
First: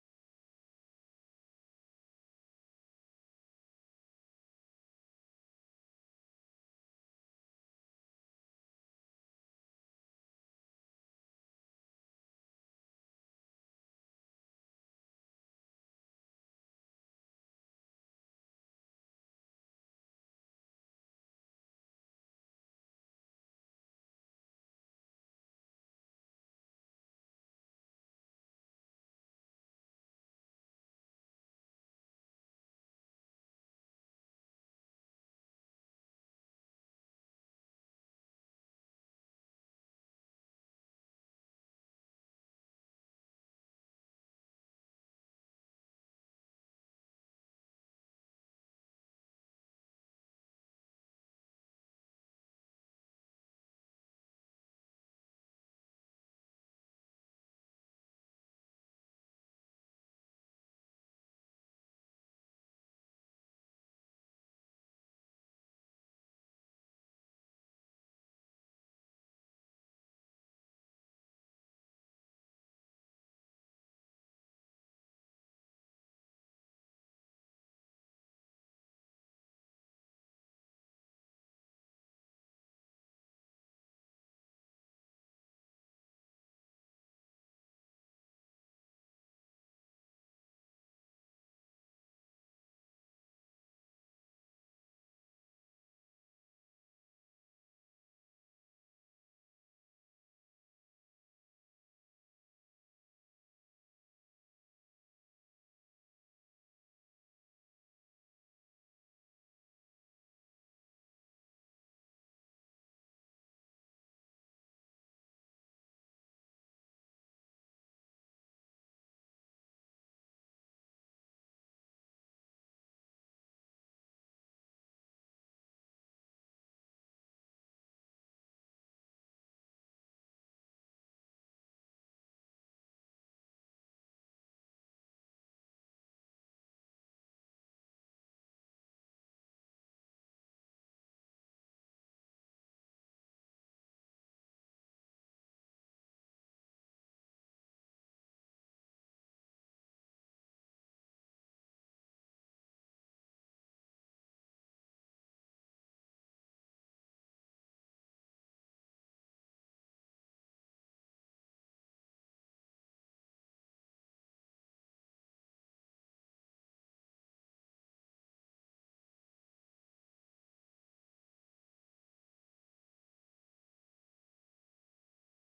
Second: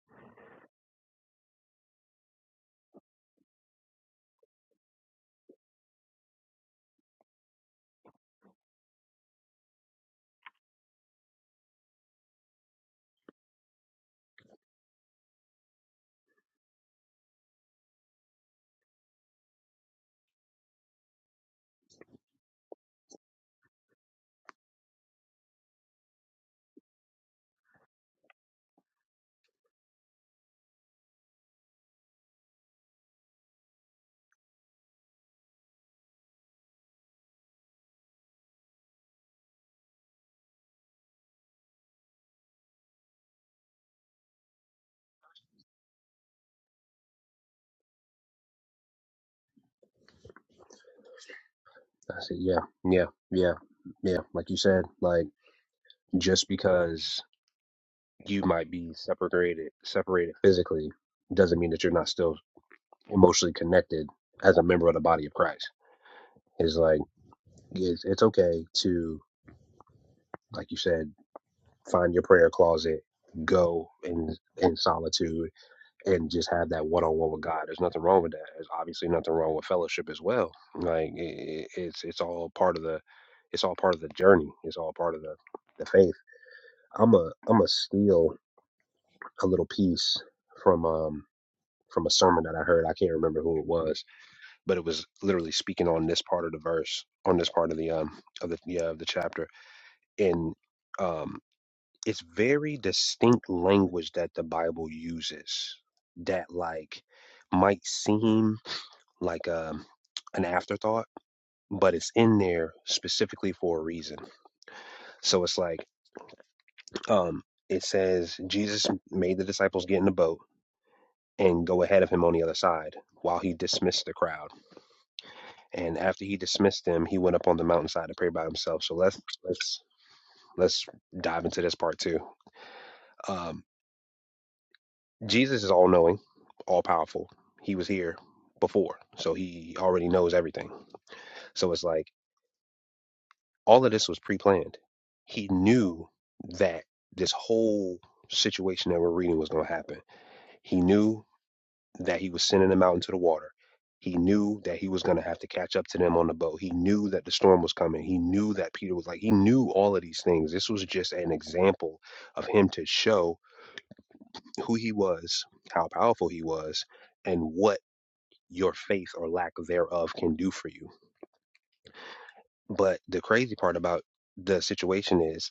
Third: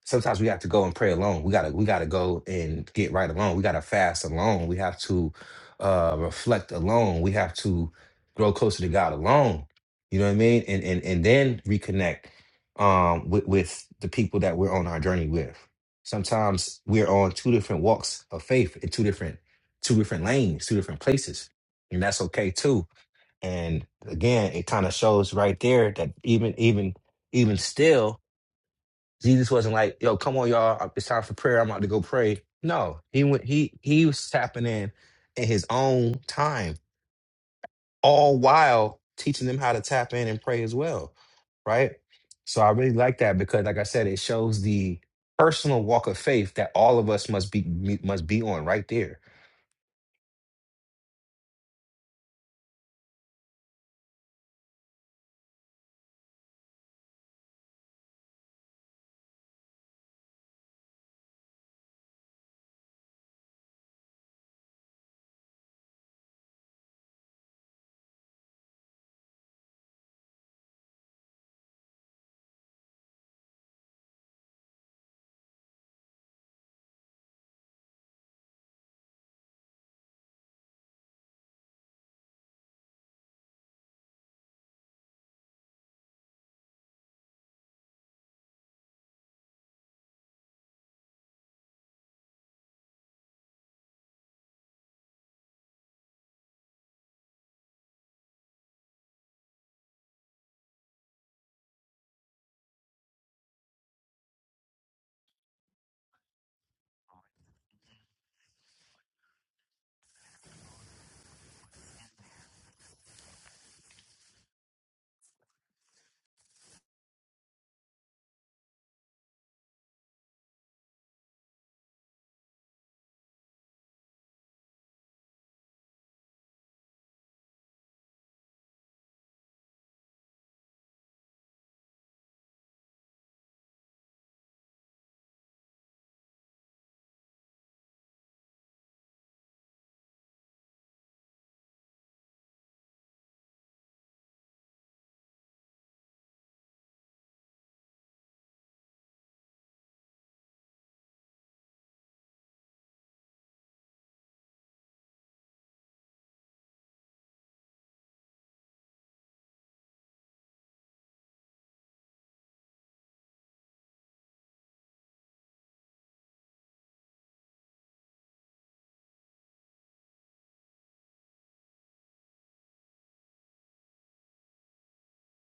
sometimes we have to go and pray alone. We gotta we gotta go and get right alone. We gotta fast alone. We have to uh, reflect alone. We have to grow closer to God alone. You know what I mean? And and and then reconnect um, with with the people that we're on our journey with. Sometimes we're on two different walks of faith in two different two different lanes, two different places, and that's okay too and again, it kind of shows right there that even even even still, Jesus wasn't like, "Yo, come on, y'all, it's time for prayer. I'm about to go pray." No, he went. He he was tapping in in his own time, all while teaching them how to tap in and pray as well, right? So I really like that because, like I said, it shows the personal walk of faith that all of us must be must be on right there
I see. Yeah, yeah, yeah, yeah. Like you said, like just because you might be separated separated physically doesn't mean that you're not still emotionally connected as a member of the body of Christ. Is like it's, it's okay to, like you said, find your prayer closet, go in in solitude, and just have that one on one with God. There's nothing wrong with that. There's obviously nothing wrong with fellowship as well. Like it, it's it's all part of the it's all part of the journey. It's all part of the the faith. I'm a I'm a steal a little piece from um from a sermon that I heard. I can't remember who it was but it was literally speaking on this part of the verse, on this part of the um of the yeah, of the chapter, and um, it's very distinct language that the Bible uses that like might seem like um an afterthought, but it's in there specifically for a reason. So it's like um, it says Jesus made the disciples get in the boat and go ahead of him on the other side while he dismissed the crowd And after he dismissed them, he went up on the mountainside to pray by himself. So let's let's let's dive into this part too. Um, Jesus is all knowing, all powerful. He was here before, so he already knows everything. So it's like all of this was pre-planned. He knew that this whole situation that we're reading was going to happen. He knew that he was sending them out into the water. He knew that he was going to have to catch up to them on the boat. He knew that the storm was coming. He knew that Peter was like, he knew all of these things. This was just an example of him to show who he was, how powerful he was, and what your faith or lack thereof can do for you. But the crazy part about the situation is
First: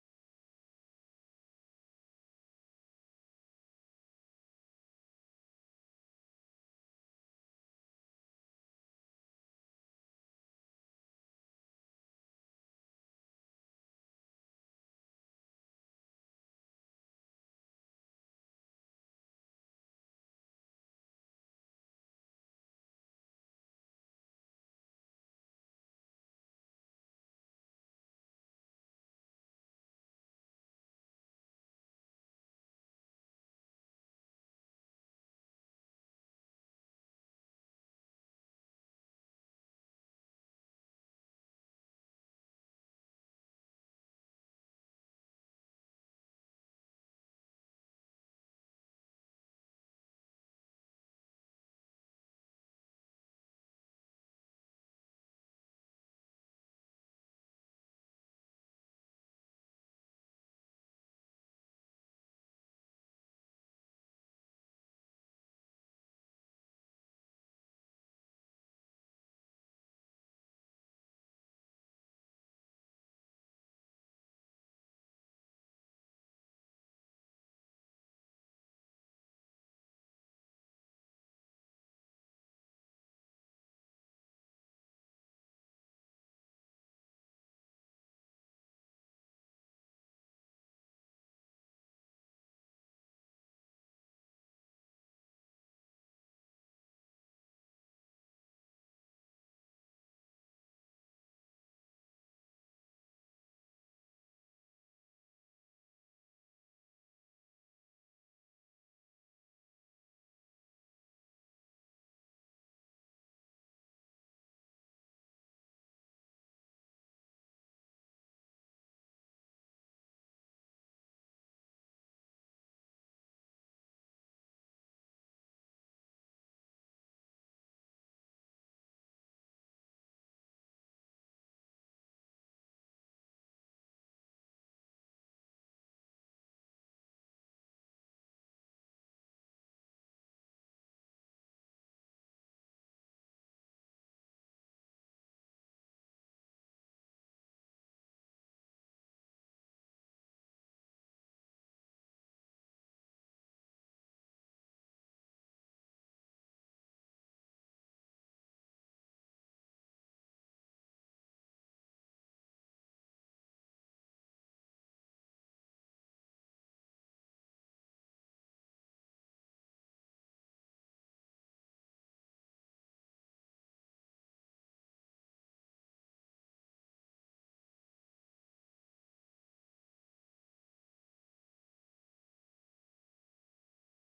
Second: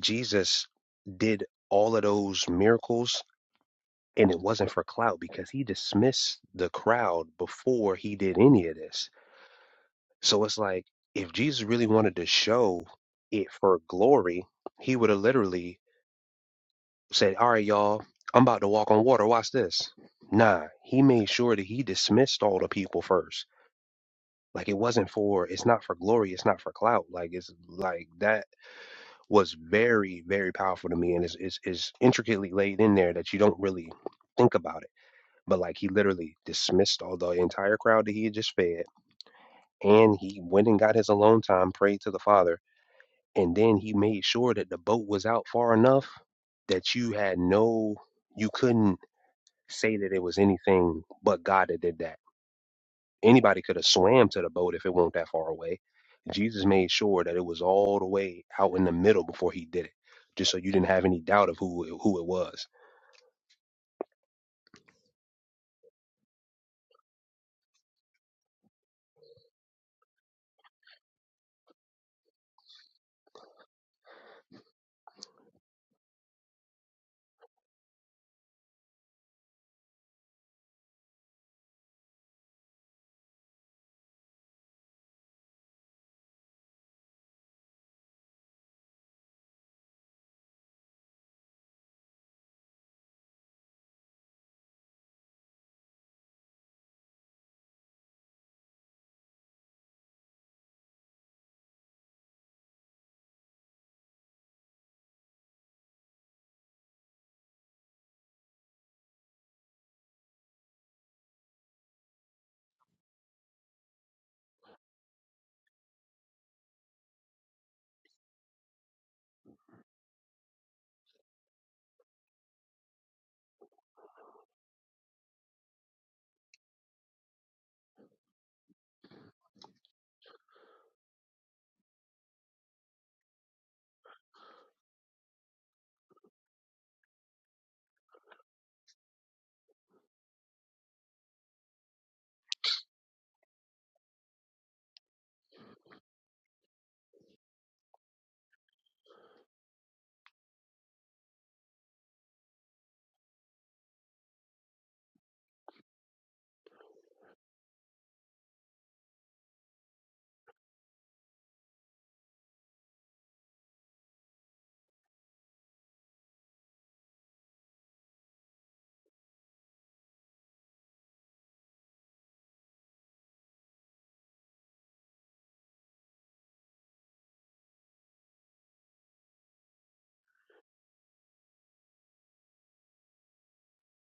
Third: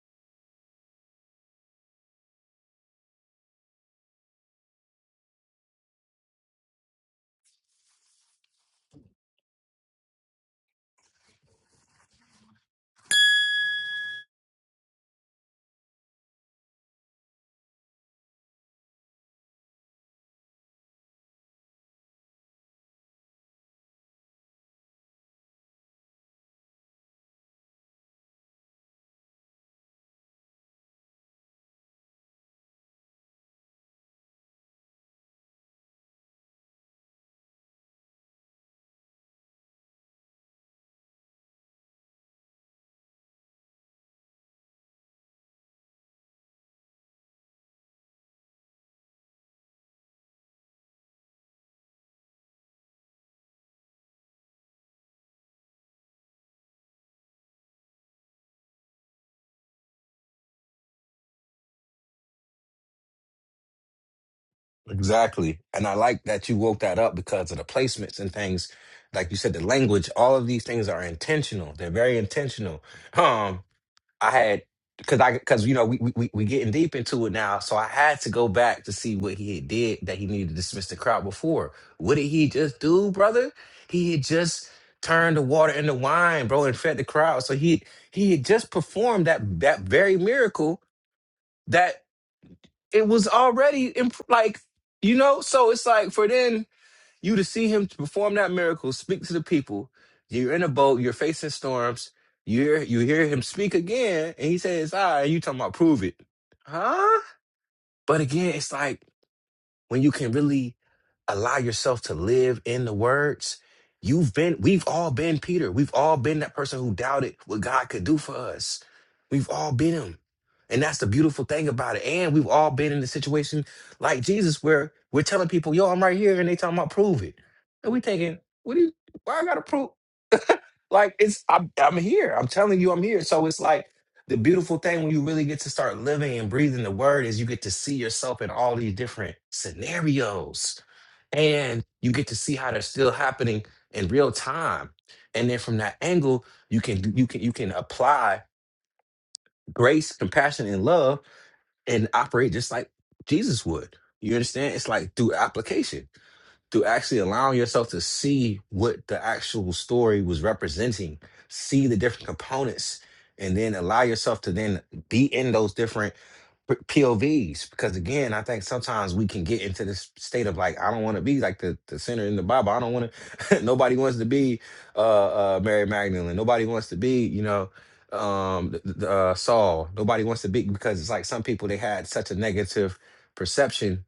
Jesus did all of those miracles and it wasn't for clout because he dismissed the crowd before he did any of this So it's like if Jesus really wanted to show it for glory, he would have literally said, All right, y'all, I'm about to walk on water. Watch this. Nah, he made sure that he dismissed all the people first. Like it wasn't for, it's not for glory, it's not for clout. Like it's like that was very, very powerful to me. And it's, it's, it's intricately laid in there that you don't really think about it. But like he literally dismissed all the entire crowd that he had just fed. And he went and got his alone time, prayed to the Father and then he made sure that the boat was out far enough that you had no you couldn't say that it was anything but god that did that anybody could have swam to the boat if it weren't that far away jesus made sure that it was all the way out in the middle before he did it just so you didn't have any doubt of who it- who it was
Exactly. And I like that you woke that up because of the placements and things. Like you said, the language, all of these things are intentional. They're very intentional. Um, I had because I because you know we we we getting deep into it now, so I had to go back to see what he had did that he needed to dismiss the crowd before. What did he just do, brother? He had just turned the water into wine, bro, and fed the crowd. So he he had just performed that that very miracle that it was already imp- like you know so it's like for then you to see him to perform that miracle speak to the people you're in a boat you're facing storms you're you hear him speak again and he says all right you talking about prove it huh but again it's like when you can really allow yourself to live in the words, you've been, we've all been Peter. We've all been that person who doubted what God could do for us. We've all been him. And that's the beautiful thing about it. And we've all been in a situation like Jesus where we're telling people, yo, I'm right here. And they talking about prove it. And we thinking, what do you, why I gotta prove? Like it's I'm I'm here. I'm telling you I'm here. So it's like the beautiful thing when you really get to start living and breathing the word is you get to see yourself in all these different scenarios. And you get to see how they're still happening in real time. And then from that angle, you can you can you can apply grace, compassion, and love and operate just like Jesus would. You understand? It's like through application to actually allowing yourself to see what the actual story was representing, see the different components, and then allow yourself to then be in those different p- POVs. Because again, I think sometimes we can get into this state of like, I don't want to be like the, the sinner in the Bible. I don't want to, (laughs) nobody wants to be uh, uh, Mary Magdalene. Nobody wants to be, you know, um th- th- uh, Saul. Nobody wants to be because it's like some people they had such a negative perception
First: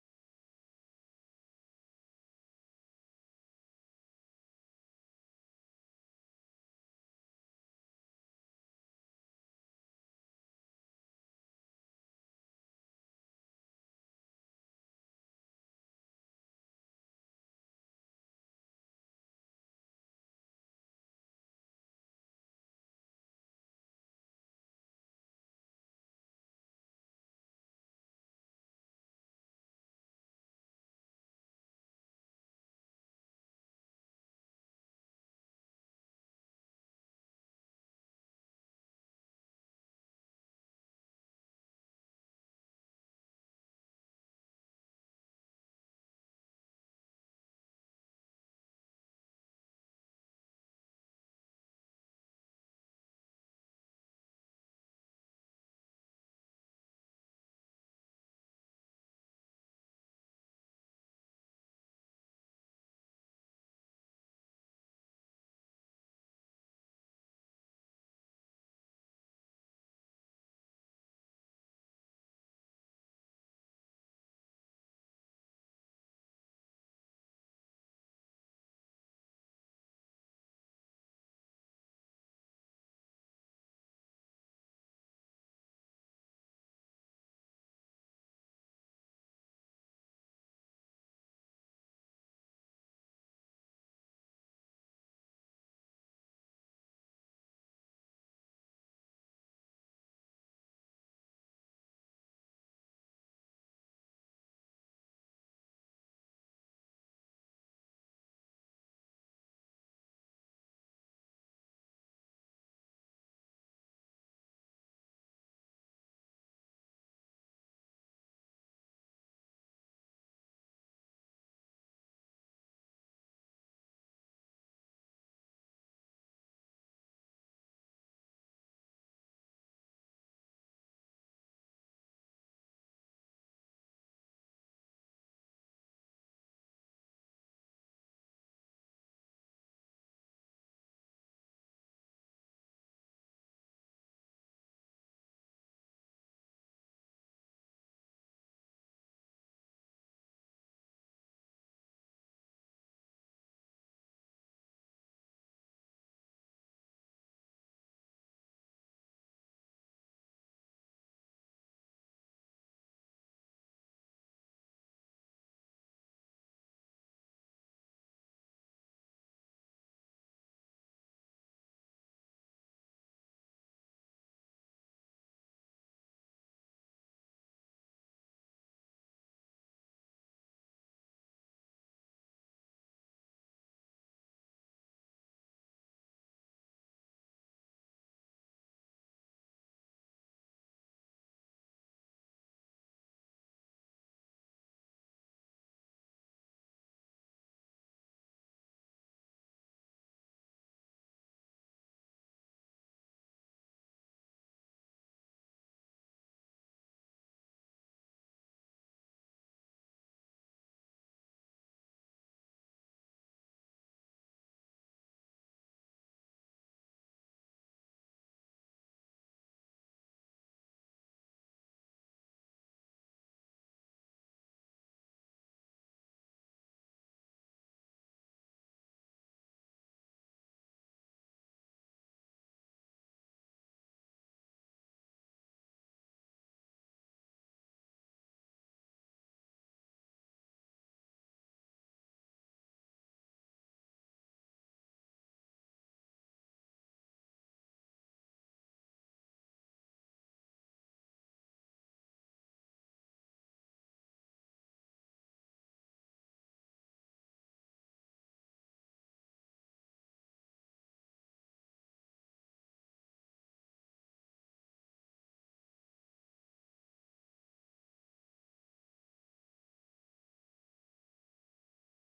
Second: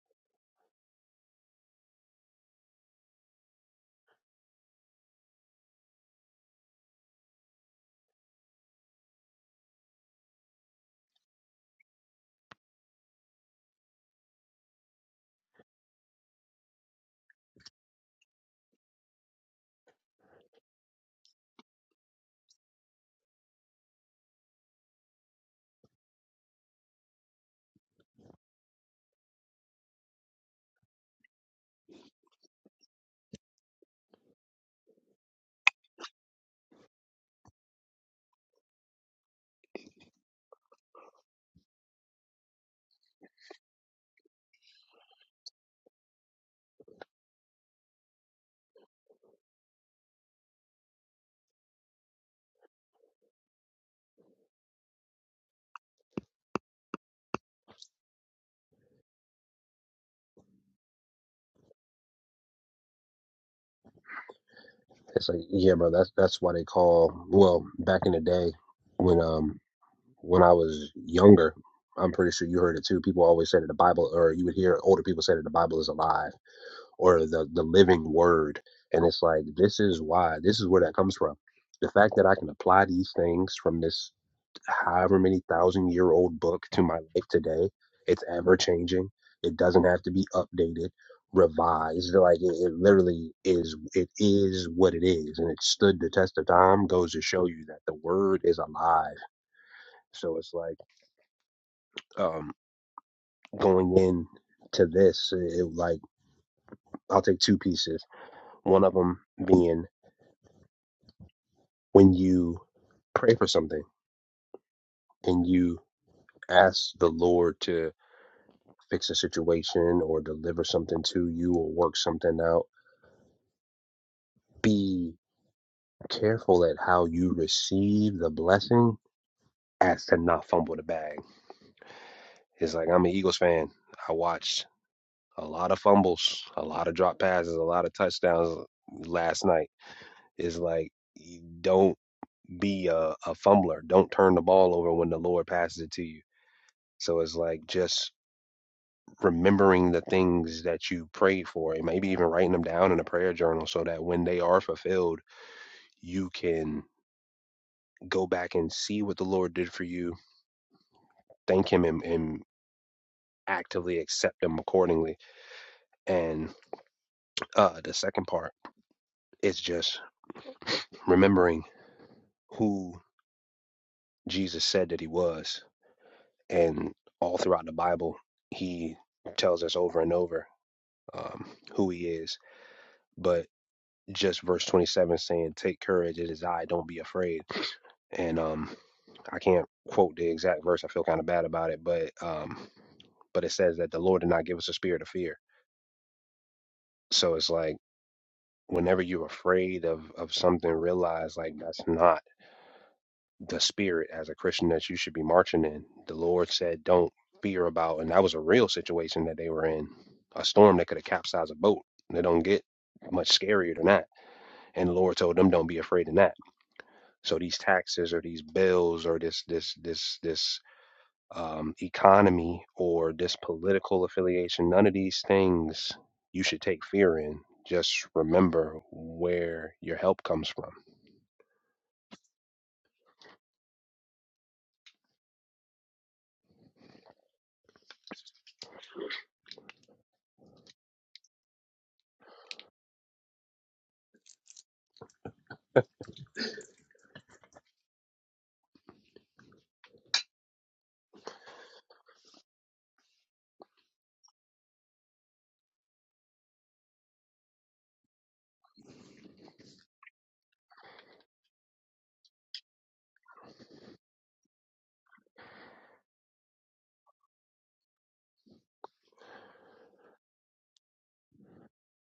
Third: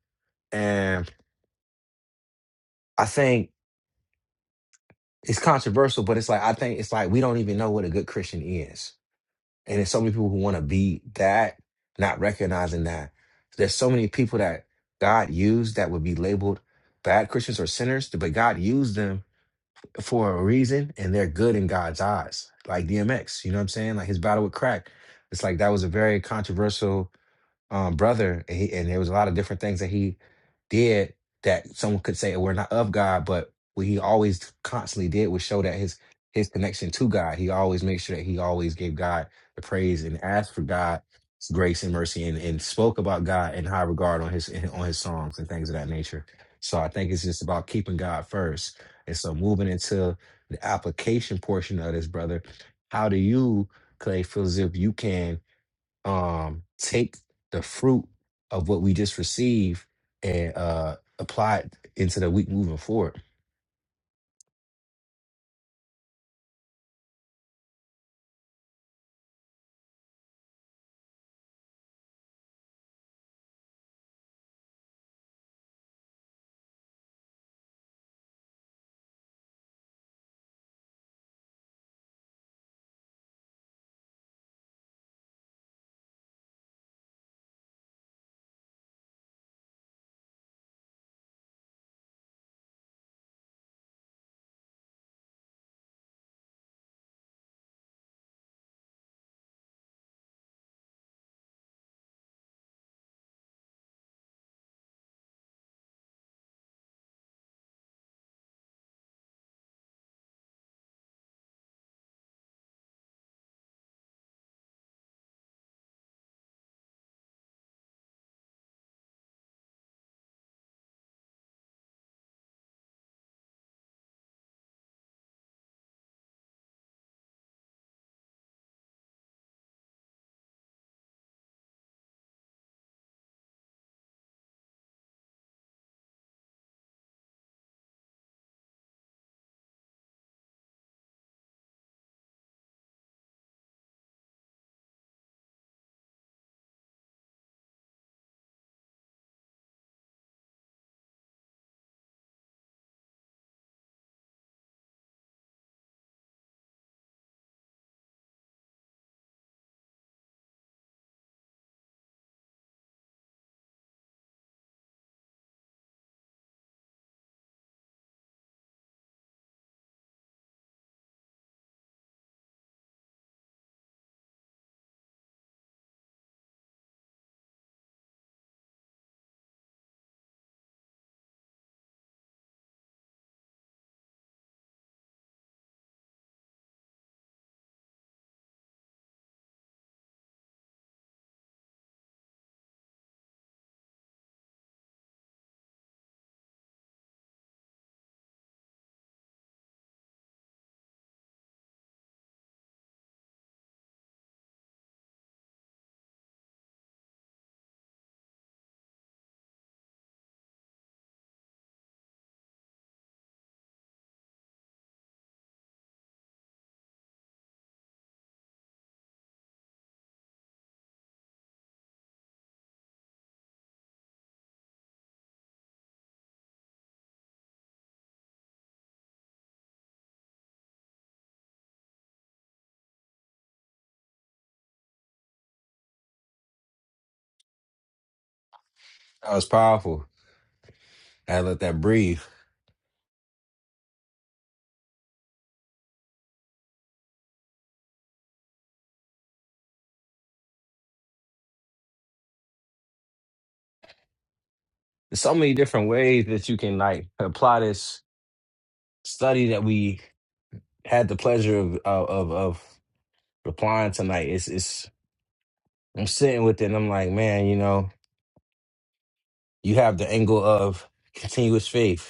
and I think it's controversial, but it's like I think it's like we don't even know what a good Christian is. And there's so many people who want to be that, not recognizing that. There's so many people that God used that would be labeled bad Christians or sinners, but God used them for a reason and they're good in God's eyes. Like DMX, you know what I'm saying? Like his battle with crack. It's like that was a very controversial um, brother, and, he, and there was a lot of different things that he did that someone could say were not of God, but what he always constantly did was show that his his connection to God. He always made sure that he always gave God the praise and asked for God's grace and mercy, and, and spoke about God in high regard on his on his songs and things of that nature. So I think it's just about keeping God first. And so moving into the application portion of this, brother, how do you, Clay, feel as if you can? um take the fruit of what we just received and uh apply it into the week moving forward.
It's like, yeah, bro. That's that's why they call. Well, back in the day, when um when I was younger, I'm pretty sure you heard it too. People always said that the Bible, or you would hear older people say that the Bible is alive. or the the living word and it's like this is why this is where that comes from the fact that i can apply these things from this however many thousand year old book to my life today it's ever changing it doesn't have to be updated revised like it, it literally is it is what it is and it stood the test of time goes to show you that the word is alive so it's like um going in to this it, like i'll take two pieces one of them being when you pray for something and you ask the Lord to fix a situation or deliver something to you or work something out, be careful at how you receive the blessing as to not fumble the bag. It's like I'm an Eagles fan. I watched a lot of fumbles, a lot of drop passes, a lot of touchdowns last night. It's like you don't be a, a fumbler. Don't turn the ball over when the Lord passes it to you. So it's like just remembering the things that you prayed for and maybe even writing them down in a prayer journal so that when they are fulfilled, you can go back and see what the Lord did for you, thank Him, and, and actively accept Him accordingly. And uh, the second part is just remembering who Jesus said that He was. And all throughout the Bible, He tells us over and over um, who He is. But just verse 27 saying, Take courage, it is I, don't be afraid. And um, I can't quote the exact verse, I feel kind of bad about it, but um, but it says that the Lord did not give us a spirit of fear. So it's like whenever you're afraid of, of something, realize like that's not the spirit as a Christian that you should be marching in. The Lord said, Don't fear about, and that was a real situation that they were in a storm that could have capsized a boat. They don't get much scarier than that. And the Lord told them, Don't be afraid in that So these taxes or these bills or this this this this um, economy or this political affiliation, none of these things you should take fear in. Just remember where your help comes from.
That was powerful. I had to let that breathe. There's so many different ways that you can like apply this study that we had the pleasure of of of, of applying tonight. It's it's I'm sitting with it and I'm like, man, you know, you have the angle of continuous faith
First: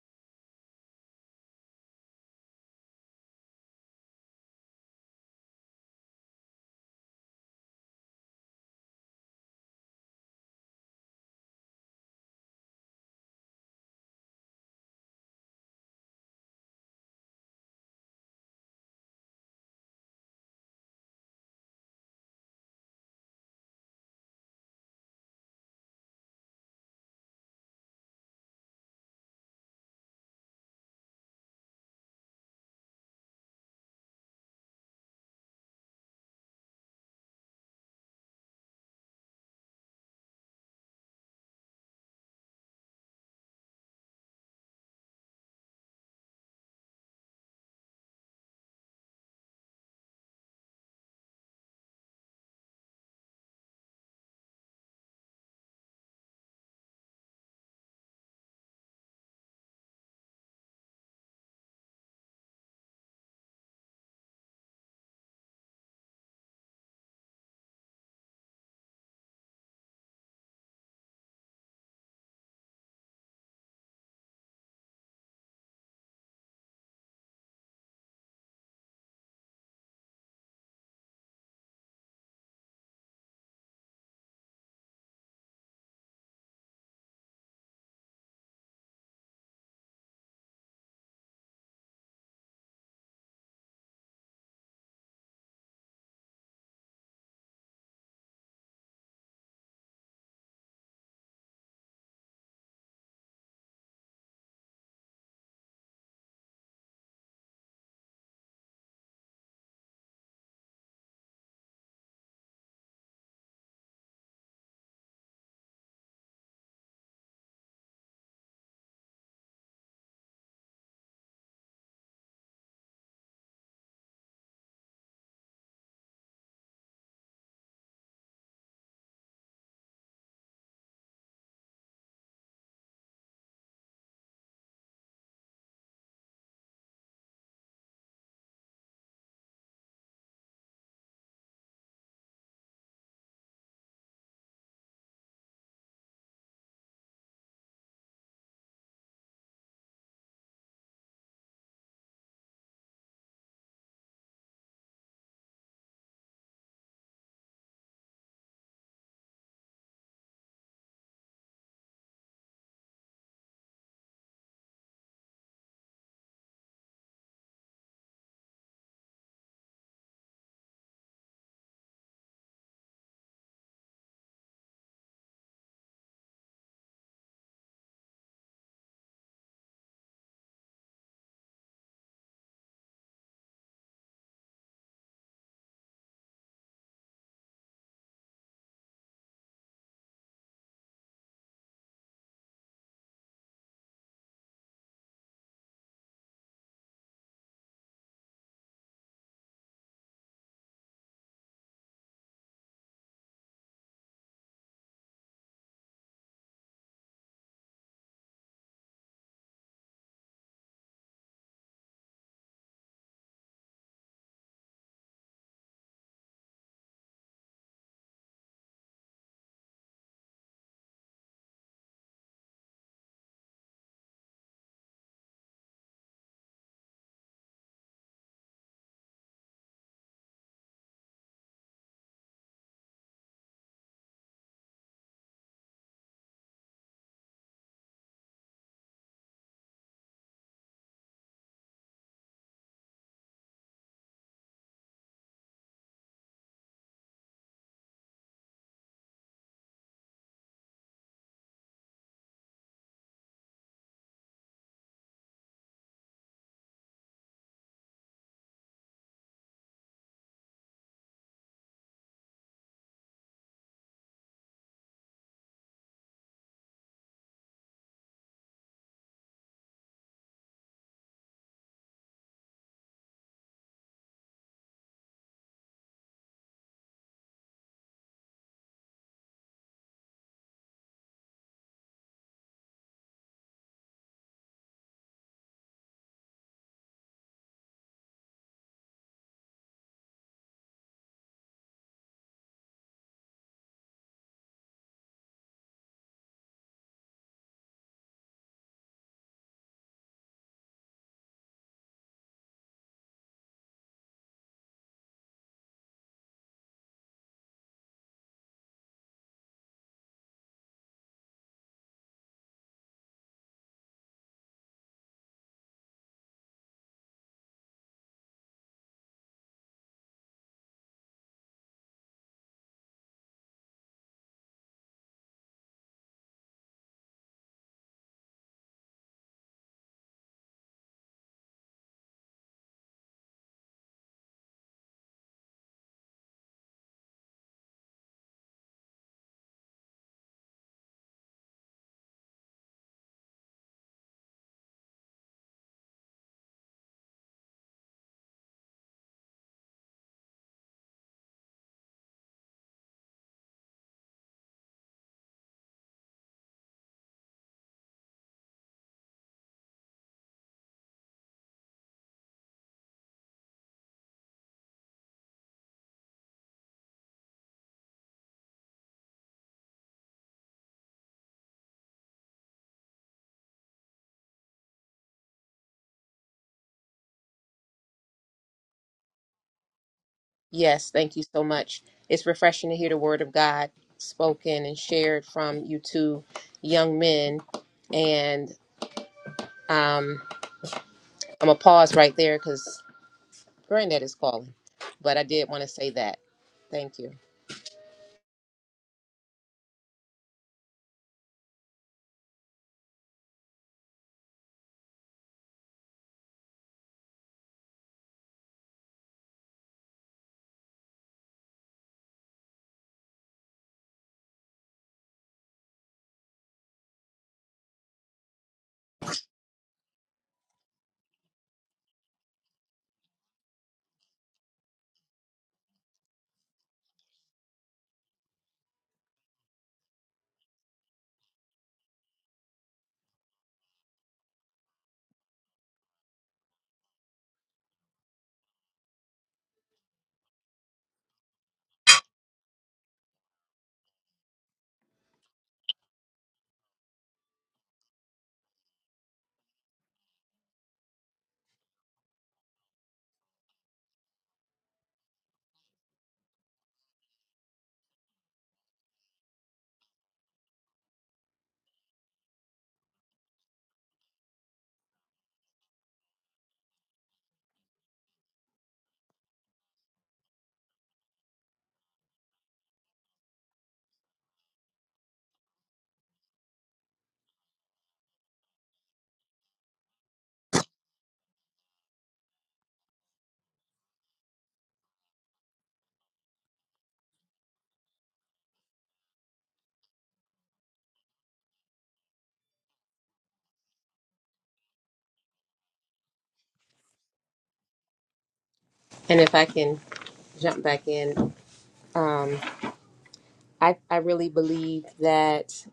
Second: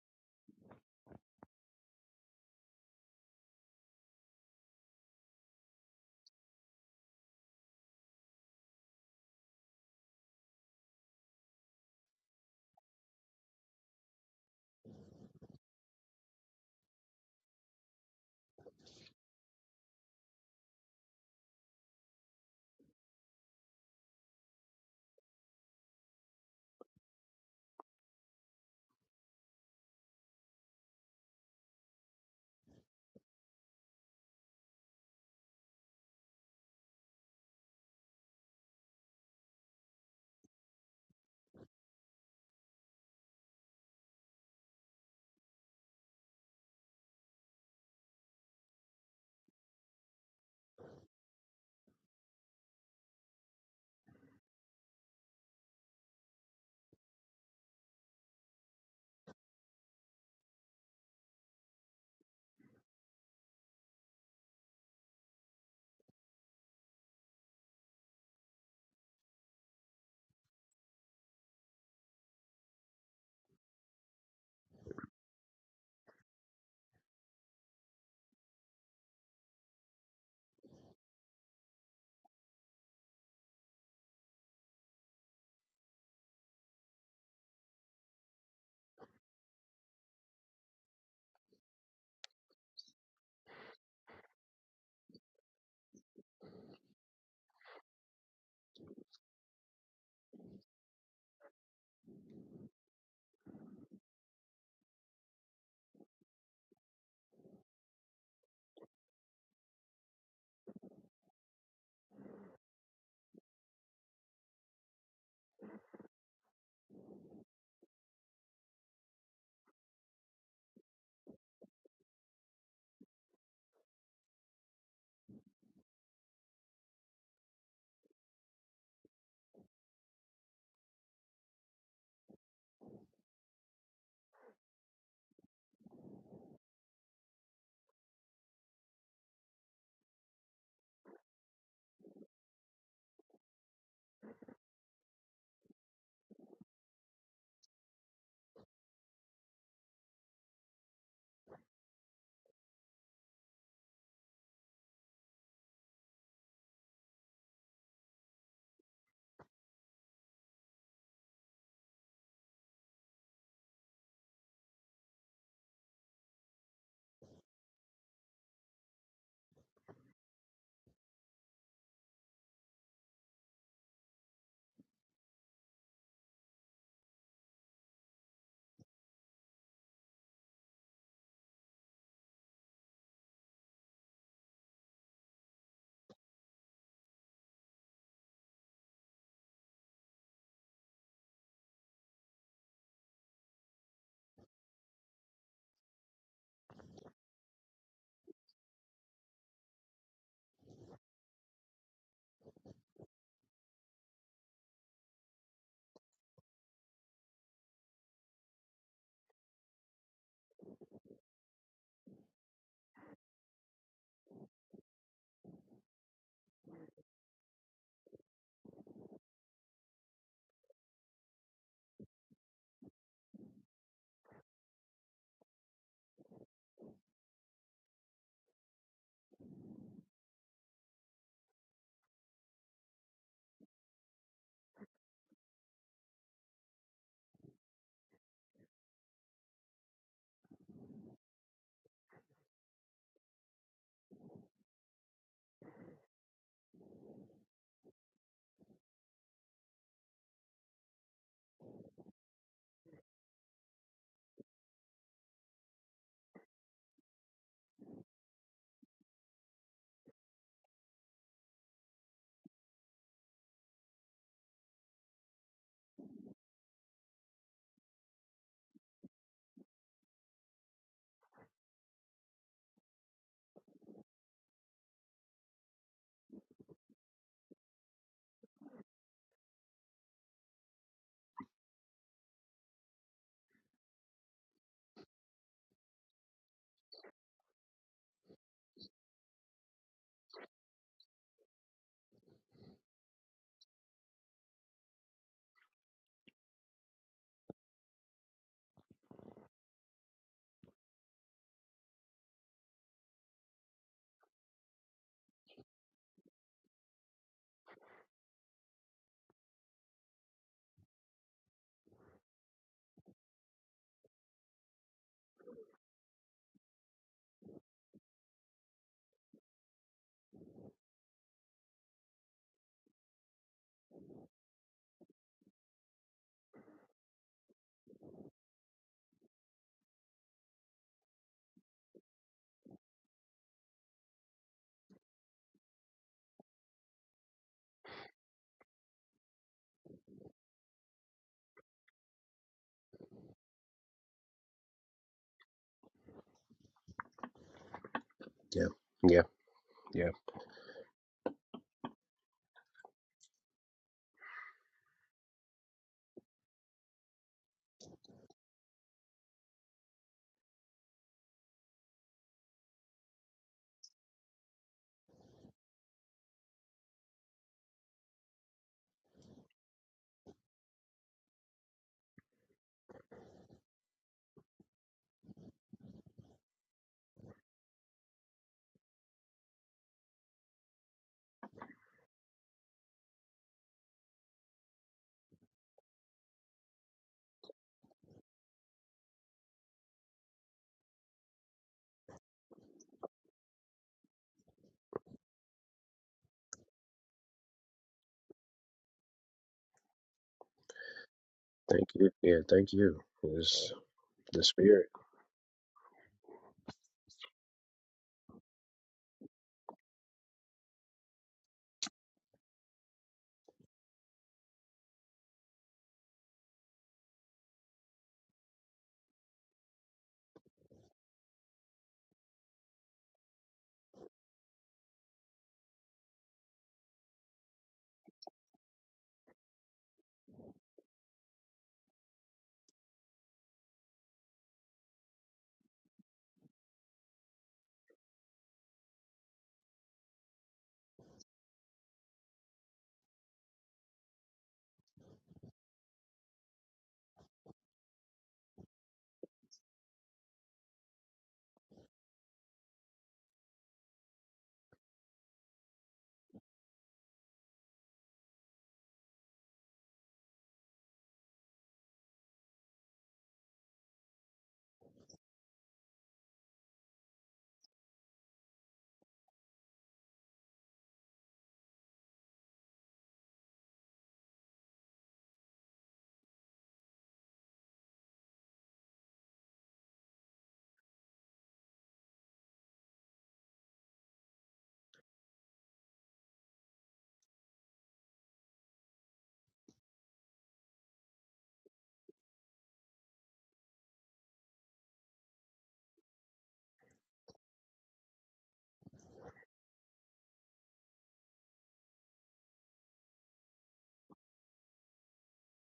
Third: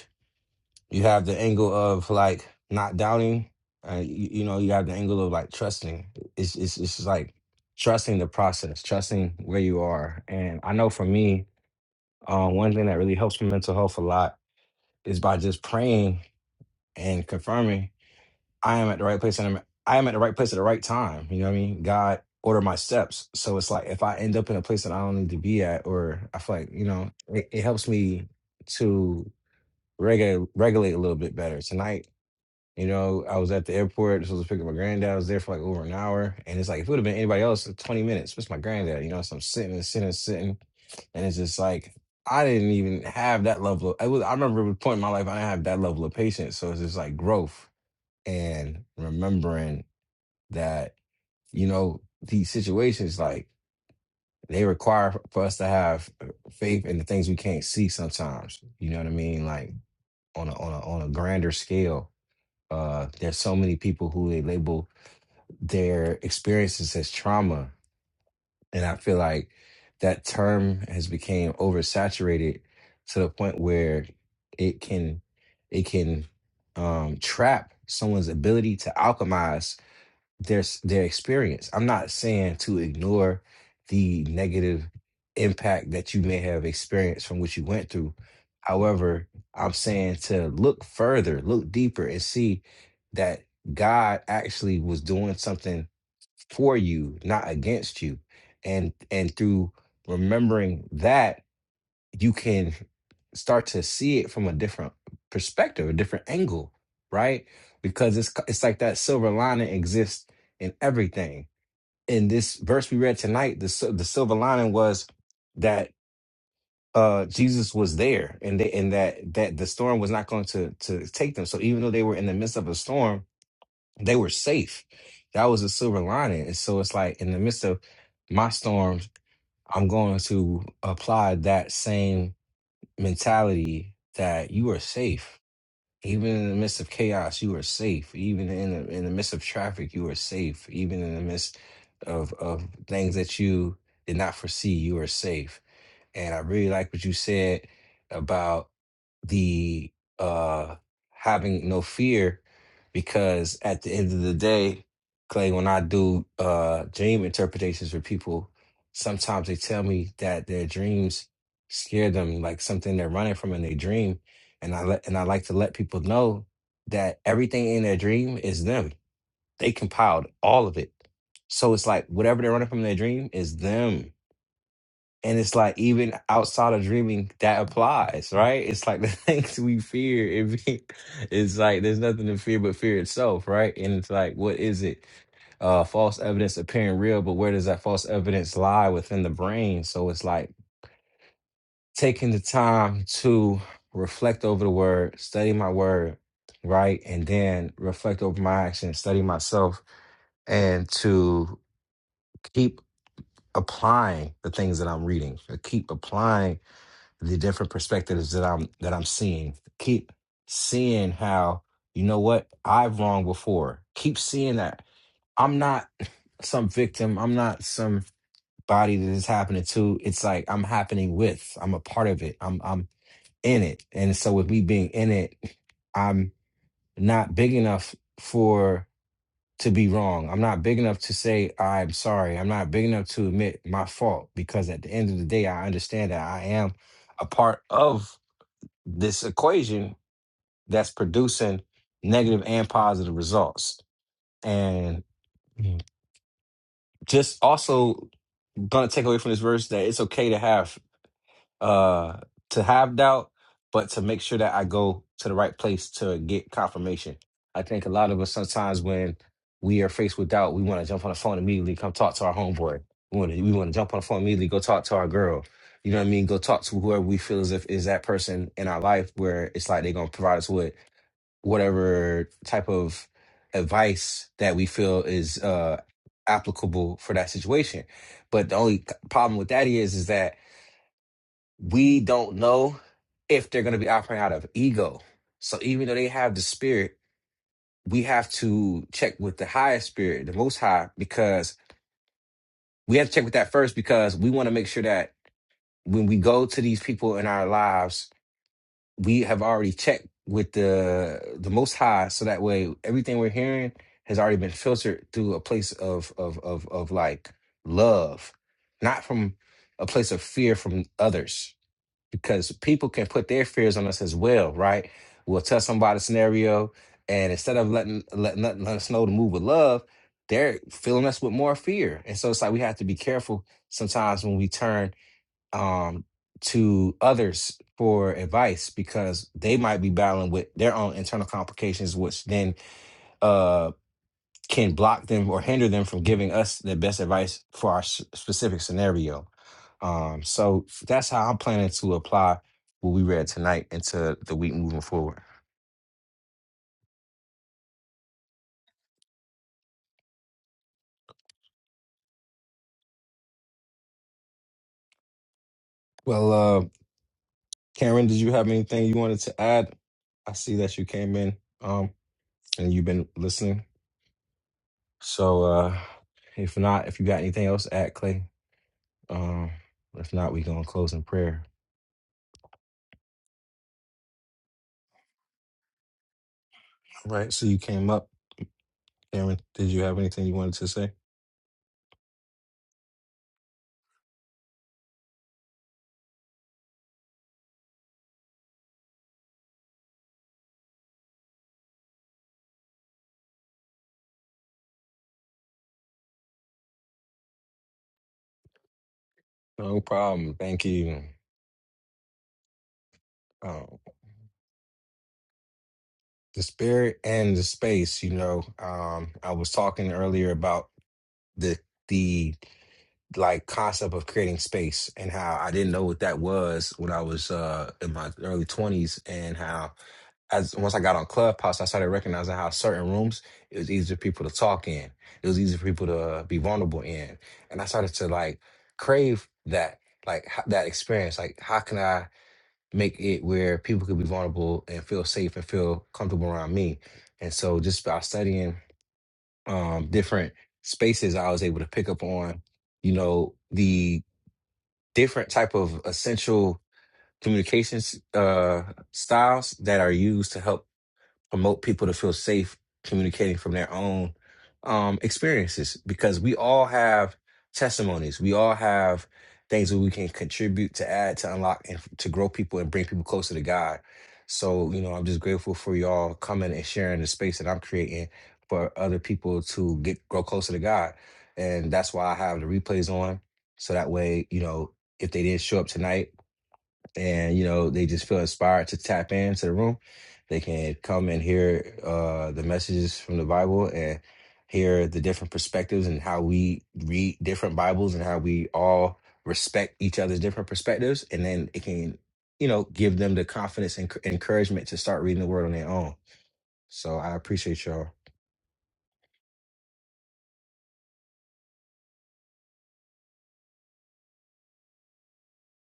You have the angle of like not doubting. Uh, you, you know, you have the angle of like trusting. It's it's it's just like trusting the process, trusting where you are. And I know for me, uh, one thing that really helps my mental health a lot is by just praying and confirming I am at the right place and I'm I am at the right place at the right time. You know what I mean? God order my steps. So it's like if I end up in a place that I don't need to be at, or I feel like you know, it, it helps me to regulate regulate a little bit better. Tonight you know, I was at the airport, supposed to pick up my granddad. I was there for like over an hour. And it's like, if it would have been anybody else, it's 20 minutes, it's my granddad, you know, so I'm sitting and sitting and sitting. And it's just like, I didn't even have that level of, I, was, I remember at a point in my life, I didn't have that level of patience. So it's just like growth and remembering that, you know, these situations, like they require for us to have faith in the things we can't see sometimes. You know what I mean? Like on a, on a, on a grander scale, uh, there's so many people who they label their experiences as trauma and i feel like that term has become oversaturated to the point where it can it can um, trap someone's ability to alchemize their s- their experience i'm not saying to ignore the negative impact that you may have experienced from what you went through however i'm saying to look further look deeper and see that god actually was doing something for you, not against you. And and through remembering that, you can start to see it from a different perspective, a different angle, right? Because it's c- it's like that silver lining exists in everything. In this verse we read tonight, the sil- the silver lining was that uh Jesus was there and they and that that the storm was not going to to take them. So even though they were in the midst of a storm, they were safe. That was a silver lining. And so it's like in the midst of my storms, I'm going to apply that same mentality that you are safe. Even in the midst of chaos, you are safe. Even in the in the midst of traffic, you are safe. Even in the midst of of things that you did not foresee, you are safe and I really like what you said about the uh having no fear because at the end of the day, Clay, when I do uh dream interpretations for people, sometimes they tell me that their dreams scare them, like something they're running from in their dream. And I let and I like to let people know that everything in their dream is them. They compiled all of it. So it's like whatever they're running from in their dream is them and it's like even outside of dreaming, that applies, right? It's like the (laughs) things we fear, it be, it's like there's nothing to fear but fear itself, right? And it's like, what is it? Uh, false evidence appearing real, but where does that false evidence lie within the brain? So it's like taking the time to reflect over the word, study my word, right? And then reflect over my actions, study myself, and to keep applying the things that I'm reading, to keep applying the different perspectives that I'm that I'm seeing. Keep seeing how you know what I've wronged before. Keep seeing that I'm not some victim. I'm not somebody that is happening to. It's like I'm happening with. I'm a part of it. I'm I'm in it. And so with me being in it, I'm not big enough for to be wrong. I'm not big enough to say I'm sorry. I'm not big enough to admit my fault because at the end of the day, I understand that I am a part of this equation that's producing negative and positive results. And just also gonna take away from this verse that it's okay to have uh to have doubt, but to make sure that I go to the right place to get confirmation. I think a lot of us sometimes when we are faced with doubt, we want to jump on the phone immediately, come talk to our homeboy. We want to we want to jump on the phone immediately, go talk to our girl. You know what I mean? Go talk to whoever we feel as if is that person in our life where it's like they're gonna provide us with whatever type of advice that we feel is uh, applicable for that situation. But the only problem with that is, is that we don't know if they're going to be operating out of ego. So even though they have the spirit, we have to check with the higher spirit, the most high, because we have to check with that first because we want to make sure that when we go to these people in our lives we have already checked with the the most high so that way everything we're hearing has already been filtered through a place of of of of like love not from a place of fear from others because people can put their fears on us as well right we'll tell somebody a scenario and instead of letting letting, letting us know to move with love they're filling us with more fear and so it's like we have to be careful sometimes when we turn um, to others for advice because they might be battling with their own internal complications, which then uh, can block them or hinder them from giving us the best advice for our s- specific scenario. Um, so that's how I'm planning to apply what we read tonight into the week moving forward.
Yeah, yeah, yeah.
Well, uh, Karen, did you have anything you wanted to add? I see that you came in um, and you've been listening. So uh, if not, if you got anything else, to add Clay. Um, if not, we gonna close in prayer. All right. So you came up, Cameron. Did you have anything you wanted to
Yes,
say?
thank you so much. It's refreshing to hear the word of God spoken and shared from you two young men. And um, I'm going to pause right there because Granddad is calling. But I did want to say that. Thank you.
No problem. Thank you.
Thank you. Yeah, thank you. It's
Um,
the spirit.
the spirit and the space. You know, um, I was talking earlier about the the like concept of creating space and how I didn't know what that was when I was uh in my early twenties and how as once I got on Clubhouse I started recognizing how certain rooms it was easier for people to talk in. It was easier for people to be vulnerable in. And I started to like crave that like ho- that experience. Like how can I make it where people could be vulnerable and feel safe and feel comfortable around me? And so just by studying um different spaces I was able to pick up on you know the different type of essential communications uh, styles that are used to help promote people to feel safe communicating from their own um, experiences because we all have testimonies. We all have things that we can contribute to add, to unlock, and f- to grow people and bring people closer to God. So, you know, I'm just grateful for y'all coming and sharing the space that I'm creating for other people to get grow closer to God. And that's why I have the replays on. So that way, you know, if they didn't show up tonight and you know they just feel inspired to tap into the room they can come and hear uh the messages from the bible and hear the different perspectives and how we read different bibles and how we all respect each other's different perspectives and then it can you know give them the confidence and c- encouragement to start reading the word on their own so i appreciate y'all
And if I can jump back in, um, I, I really believe that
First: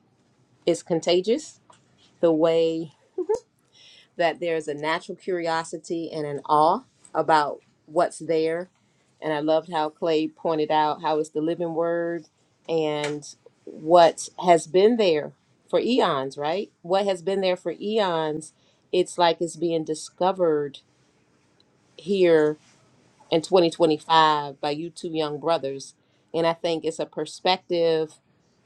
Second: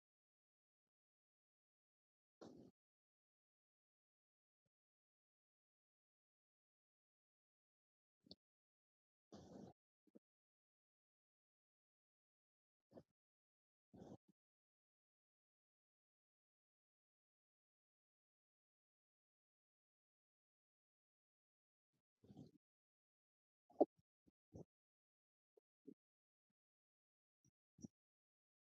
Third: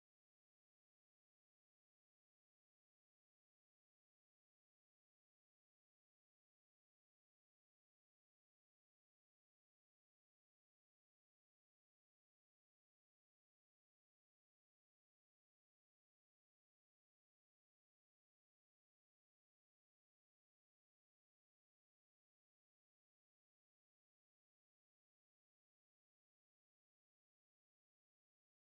it's contagious the way that there's a natural curiosity and an awe about what's there. And I loved how Clay pointed out how it's the living word and what has been there for eons, right? What has been there for eons, it's like it's being discovered here in 2025 by you two young brothers. And I think it's a perspective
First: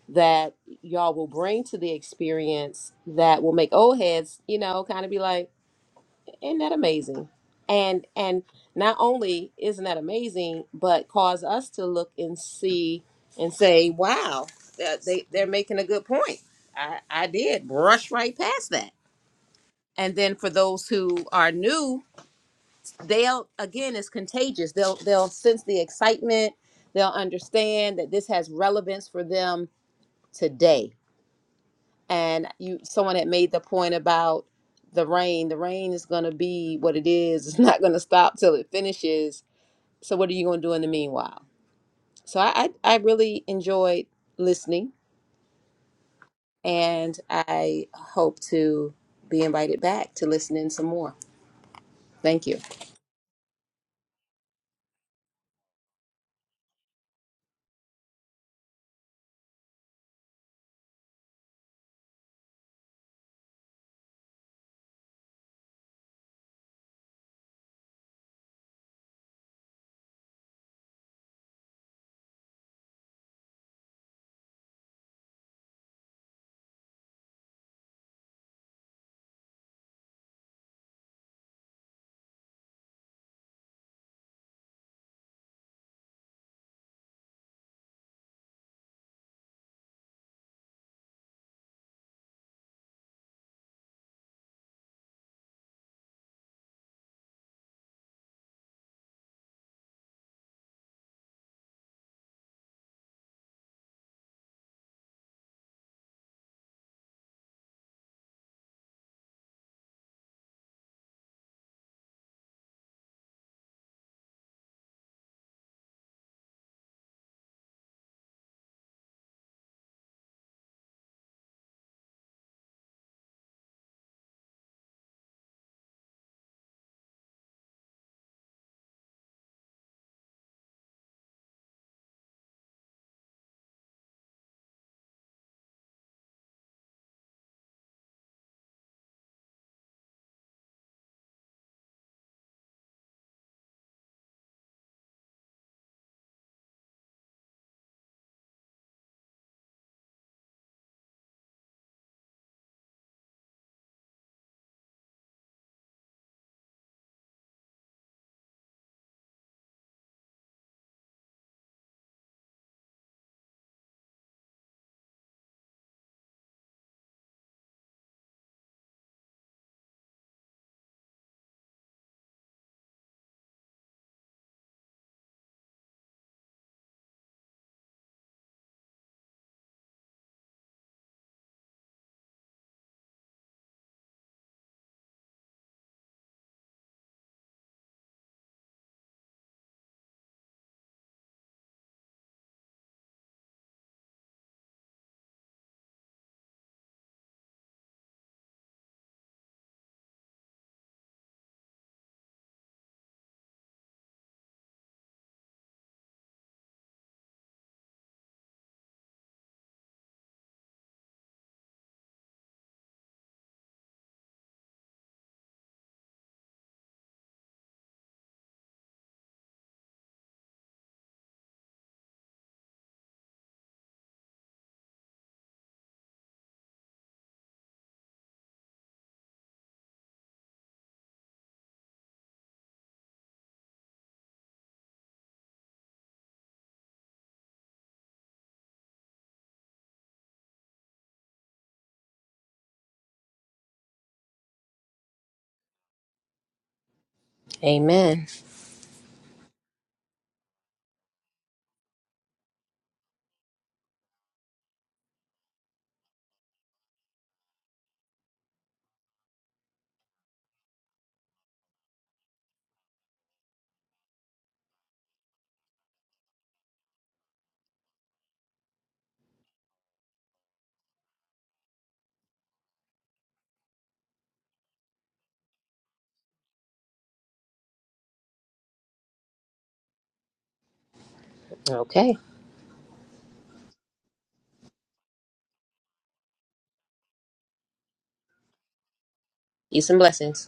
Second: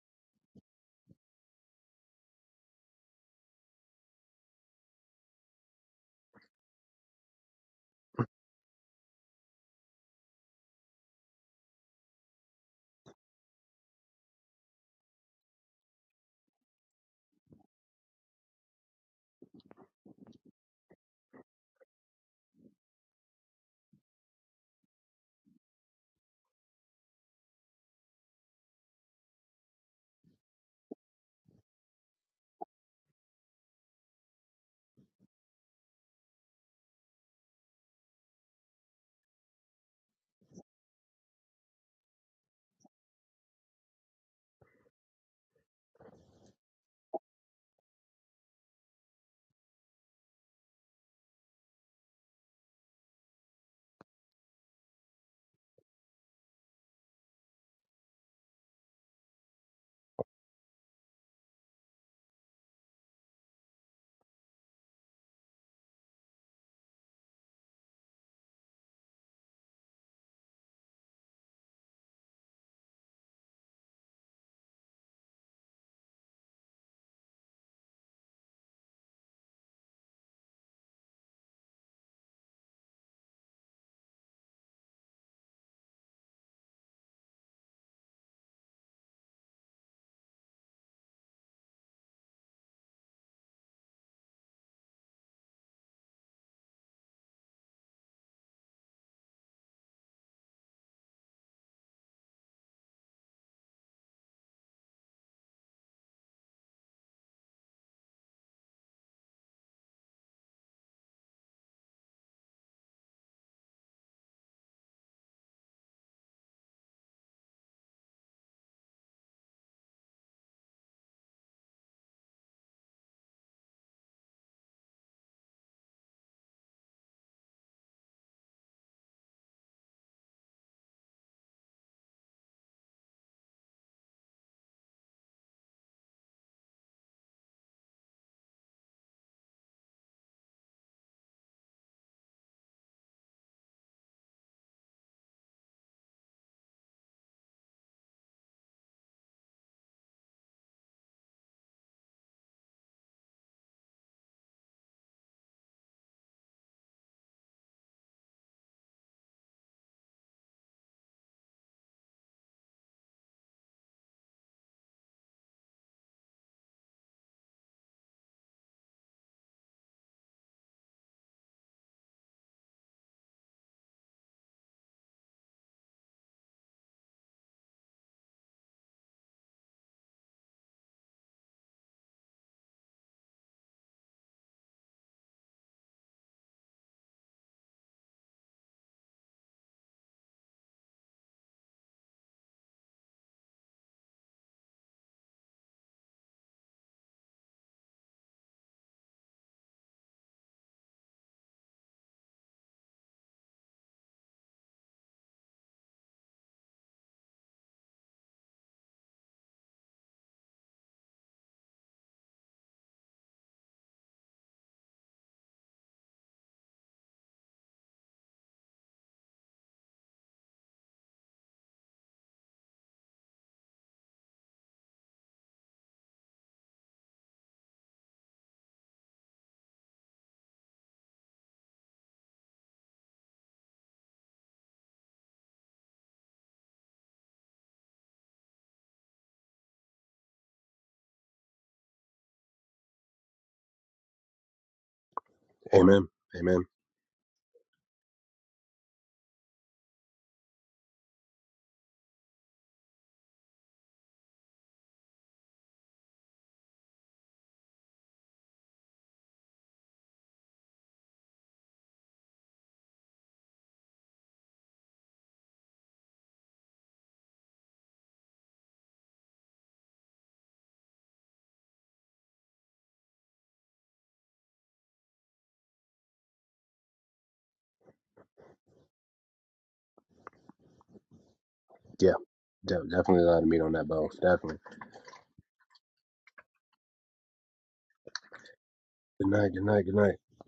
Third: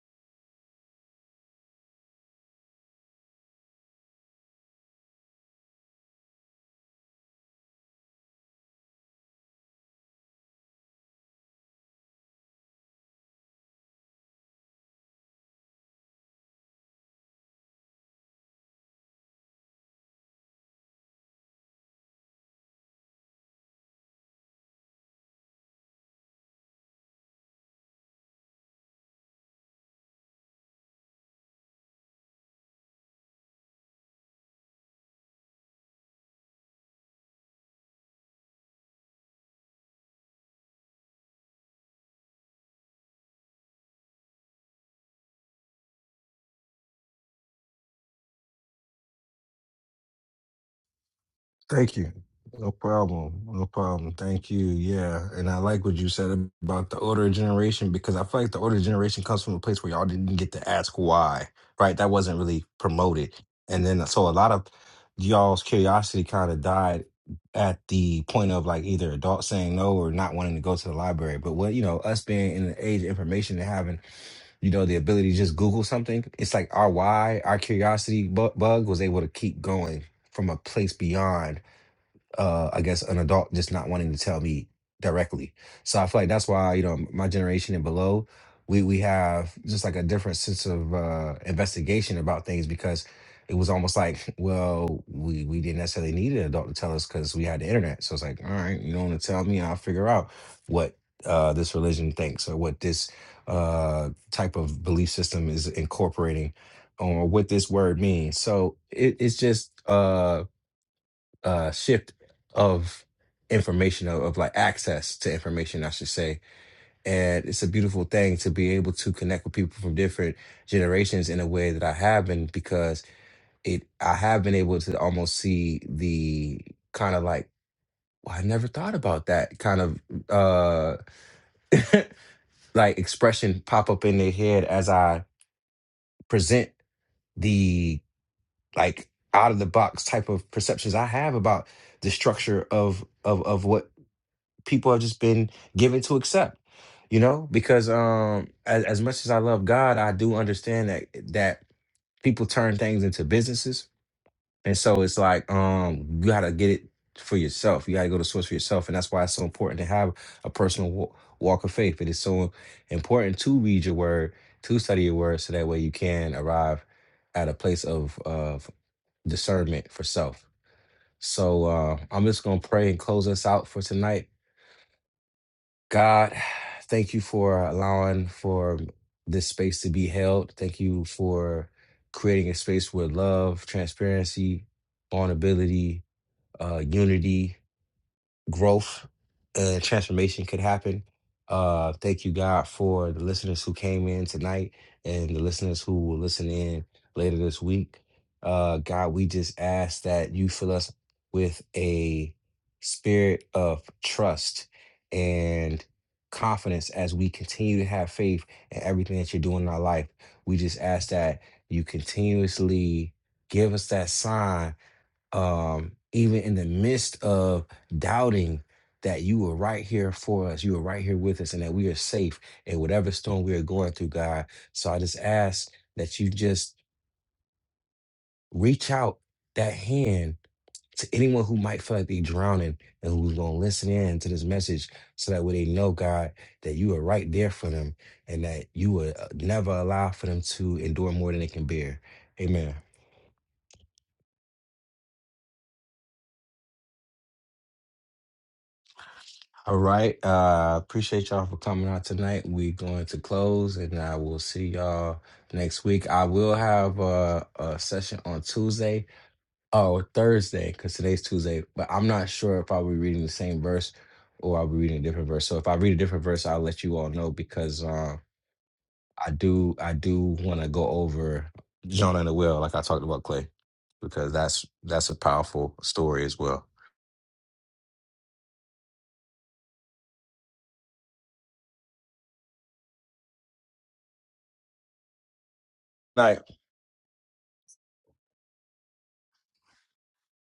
that y'all will bring to the experience that will make old heads, you know, kind of be like, isn't that amazing? And and not only isn't that amazing, but cause us to look and see and say, "Wow, that they they're making a good point." I I did brush right past that. And then for those who are new, they'll again it's contagious. They'll they'll sense the excitement. They'll understand that this has relevance for them today and you someone had made the point about the rain the rain is going to be what it is it's (laughs) not going to stop till it finishes so what are you going to do in the meanwhile so I, I i really enjoyed listening and i hope to be invited back to listen in some more
Thank you.
thank you
No problem. No problem. Thank you. Yeah. And I like what you said about the older generation because I feel like the older generation comes from a place where y'all didn't get to ask why, right? That wasn't really promoted. And then, so a lot of y'all's curiosity kind of died at the point of like either adults saying no or not wanting to go to the library. But what, you know, us being in the age of information and having, you know, the ability to just Google something, it's like our why, our curiosity bu- bug was able to keep going from a place beyond uh, I guess an adult just not wanting to tell me directly. So I feel like that's why you know my generation and below, we we have just like a different sense of uh, investigation about things because it was almost like (laughs) well we we didn't necessarily need an adult to tell us because we had the internet. So it's like all right, you don't want to tell me, I'll figure out what uh, this religion thinks or what this uh, type of belief system is incorporating or what this word means. So it, it's just. uh uh shift of information of, of like access to information i should say and it's a beautiful thing to be able to connect with people from different generations in a way that i have been because it i have been able to almost see the kind of like well, i never thought about that kind of uh (laughs) like expression pop up in their head as i present the like out of the box type of perceptions i have about the structure of of of what people have just been given to accept you know because um as, as much as i love god i do understand that that people turn things into businesses and so it's like um you gotta get it for yourself you gotta go to source for yourself and that's why it's so important to have a personal wa- walk of faith it is so important to read your word to study your word so that way you can arrive at a place of of discernment for self so uh i'm just gonna pray and close us out for tonight God, thank you for allowing for this space to be held. Thank you for creating a space where love, transparency, vulnerability, uh, unity growth and transformation could happen. Uh, thank you, God, for the listeners who came in tonight and the listeners who will listen in later this week. Uh, God, we just ask that you fill us with a spirit of trust and confidence as we continue to have faith in everything that you're doing in our life. We just ask that you continuously give us that sign um, even in the midst of doubting that you were right here for us, you were right here with us, and that we are safe in whatever storm we are going through, God. So I just ask that you just reach out that hand to anyone who might feel like they're drowning and who's going to listen in to this message so that way they know, God, that you are right there for them and that you will uh, never allow for them to endure more than they can bear. Amen.
Amen. Amen.
amen
All right. Uh appreciate y'all for coming out tonight. we going to close and I will see y'all next week. I will have a, a session on Tuesday or Thursday, because today's Tuesday, but I'm not sure if I'll be reading the same verse or I'll be reading a different verse. So if I read a different verse, I'll let you all know because uh, I do I do wanna go over Jonah and the whale, like I talked about Clay, because that's that's a powerful story as well.
Yeah,
okay
de- definitely a lot of meat on that bone. Definitely.
Night.
Good night. Good night.
peace
Good
and
night.
blessings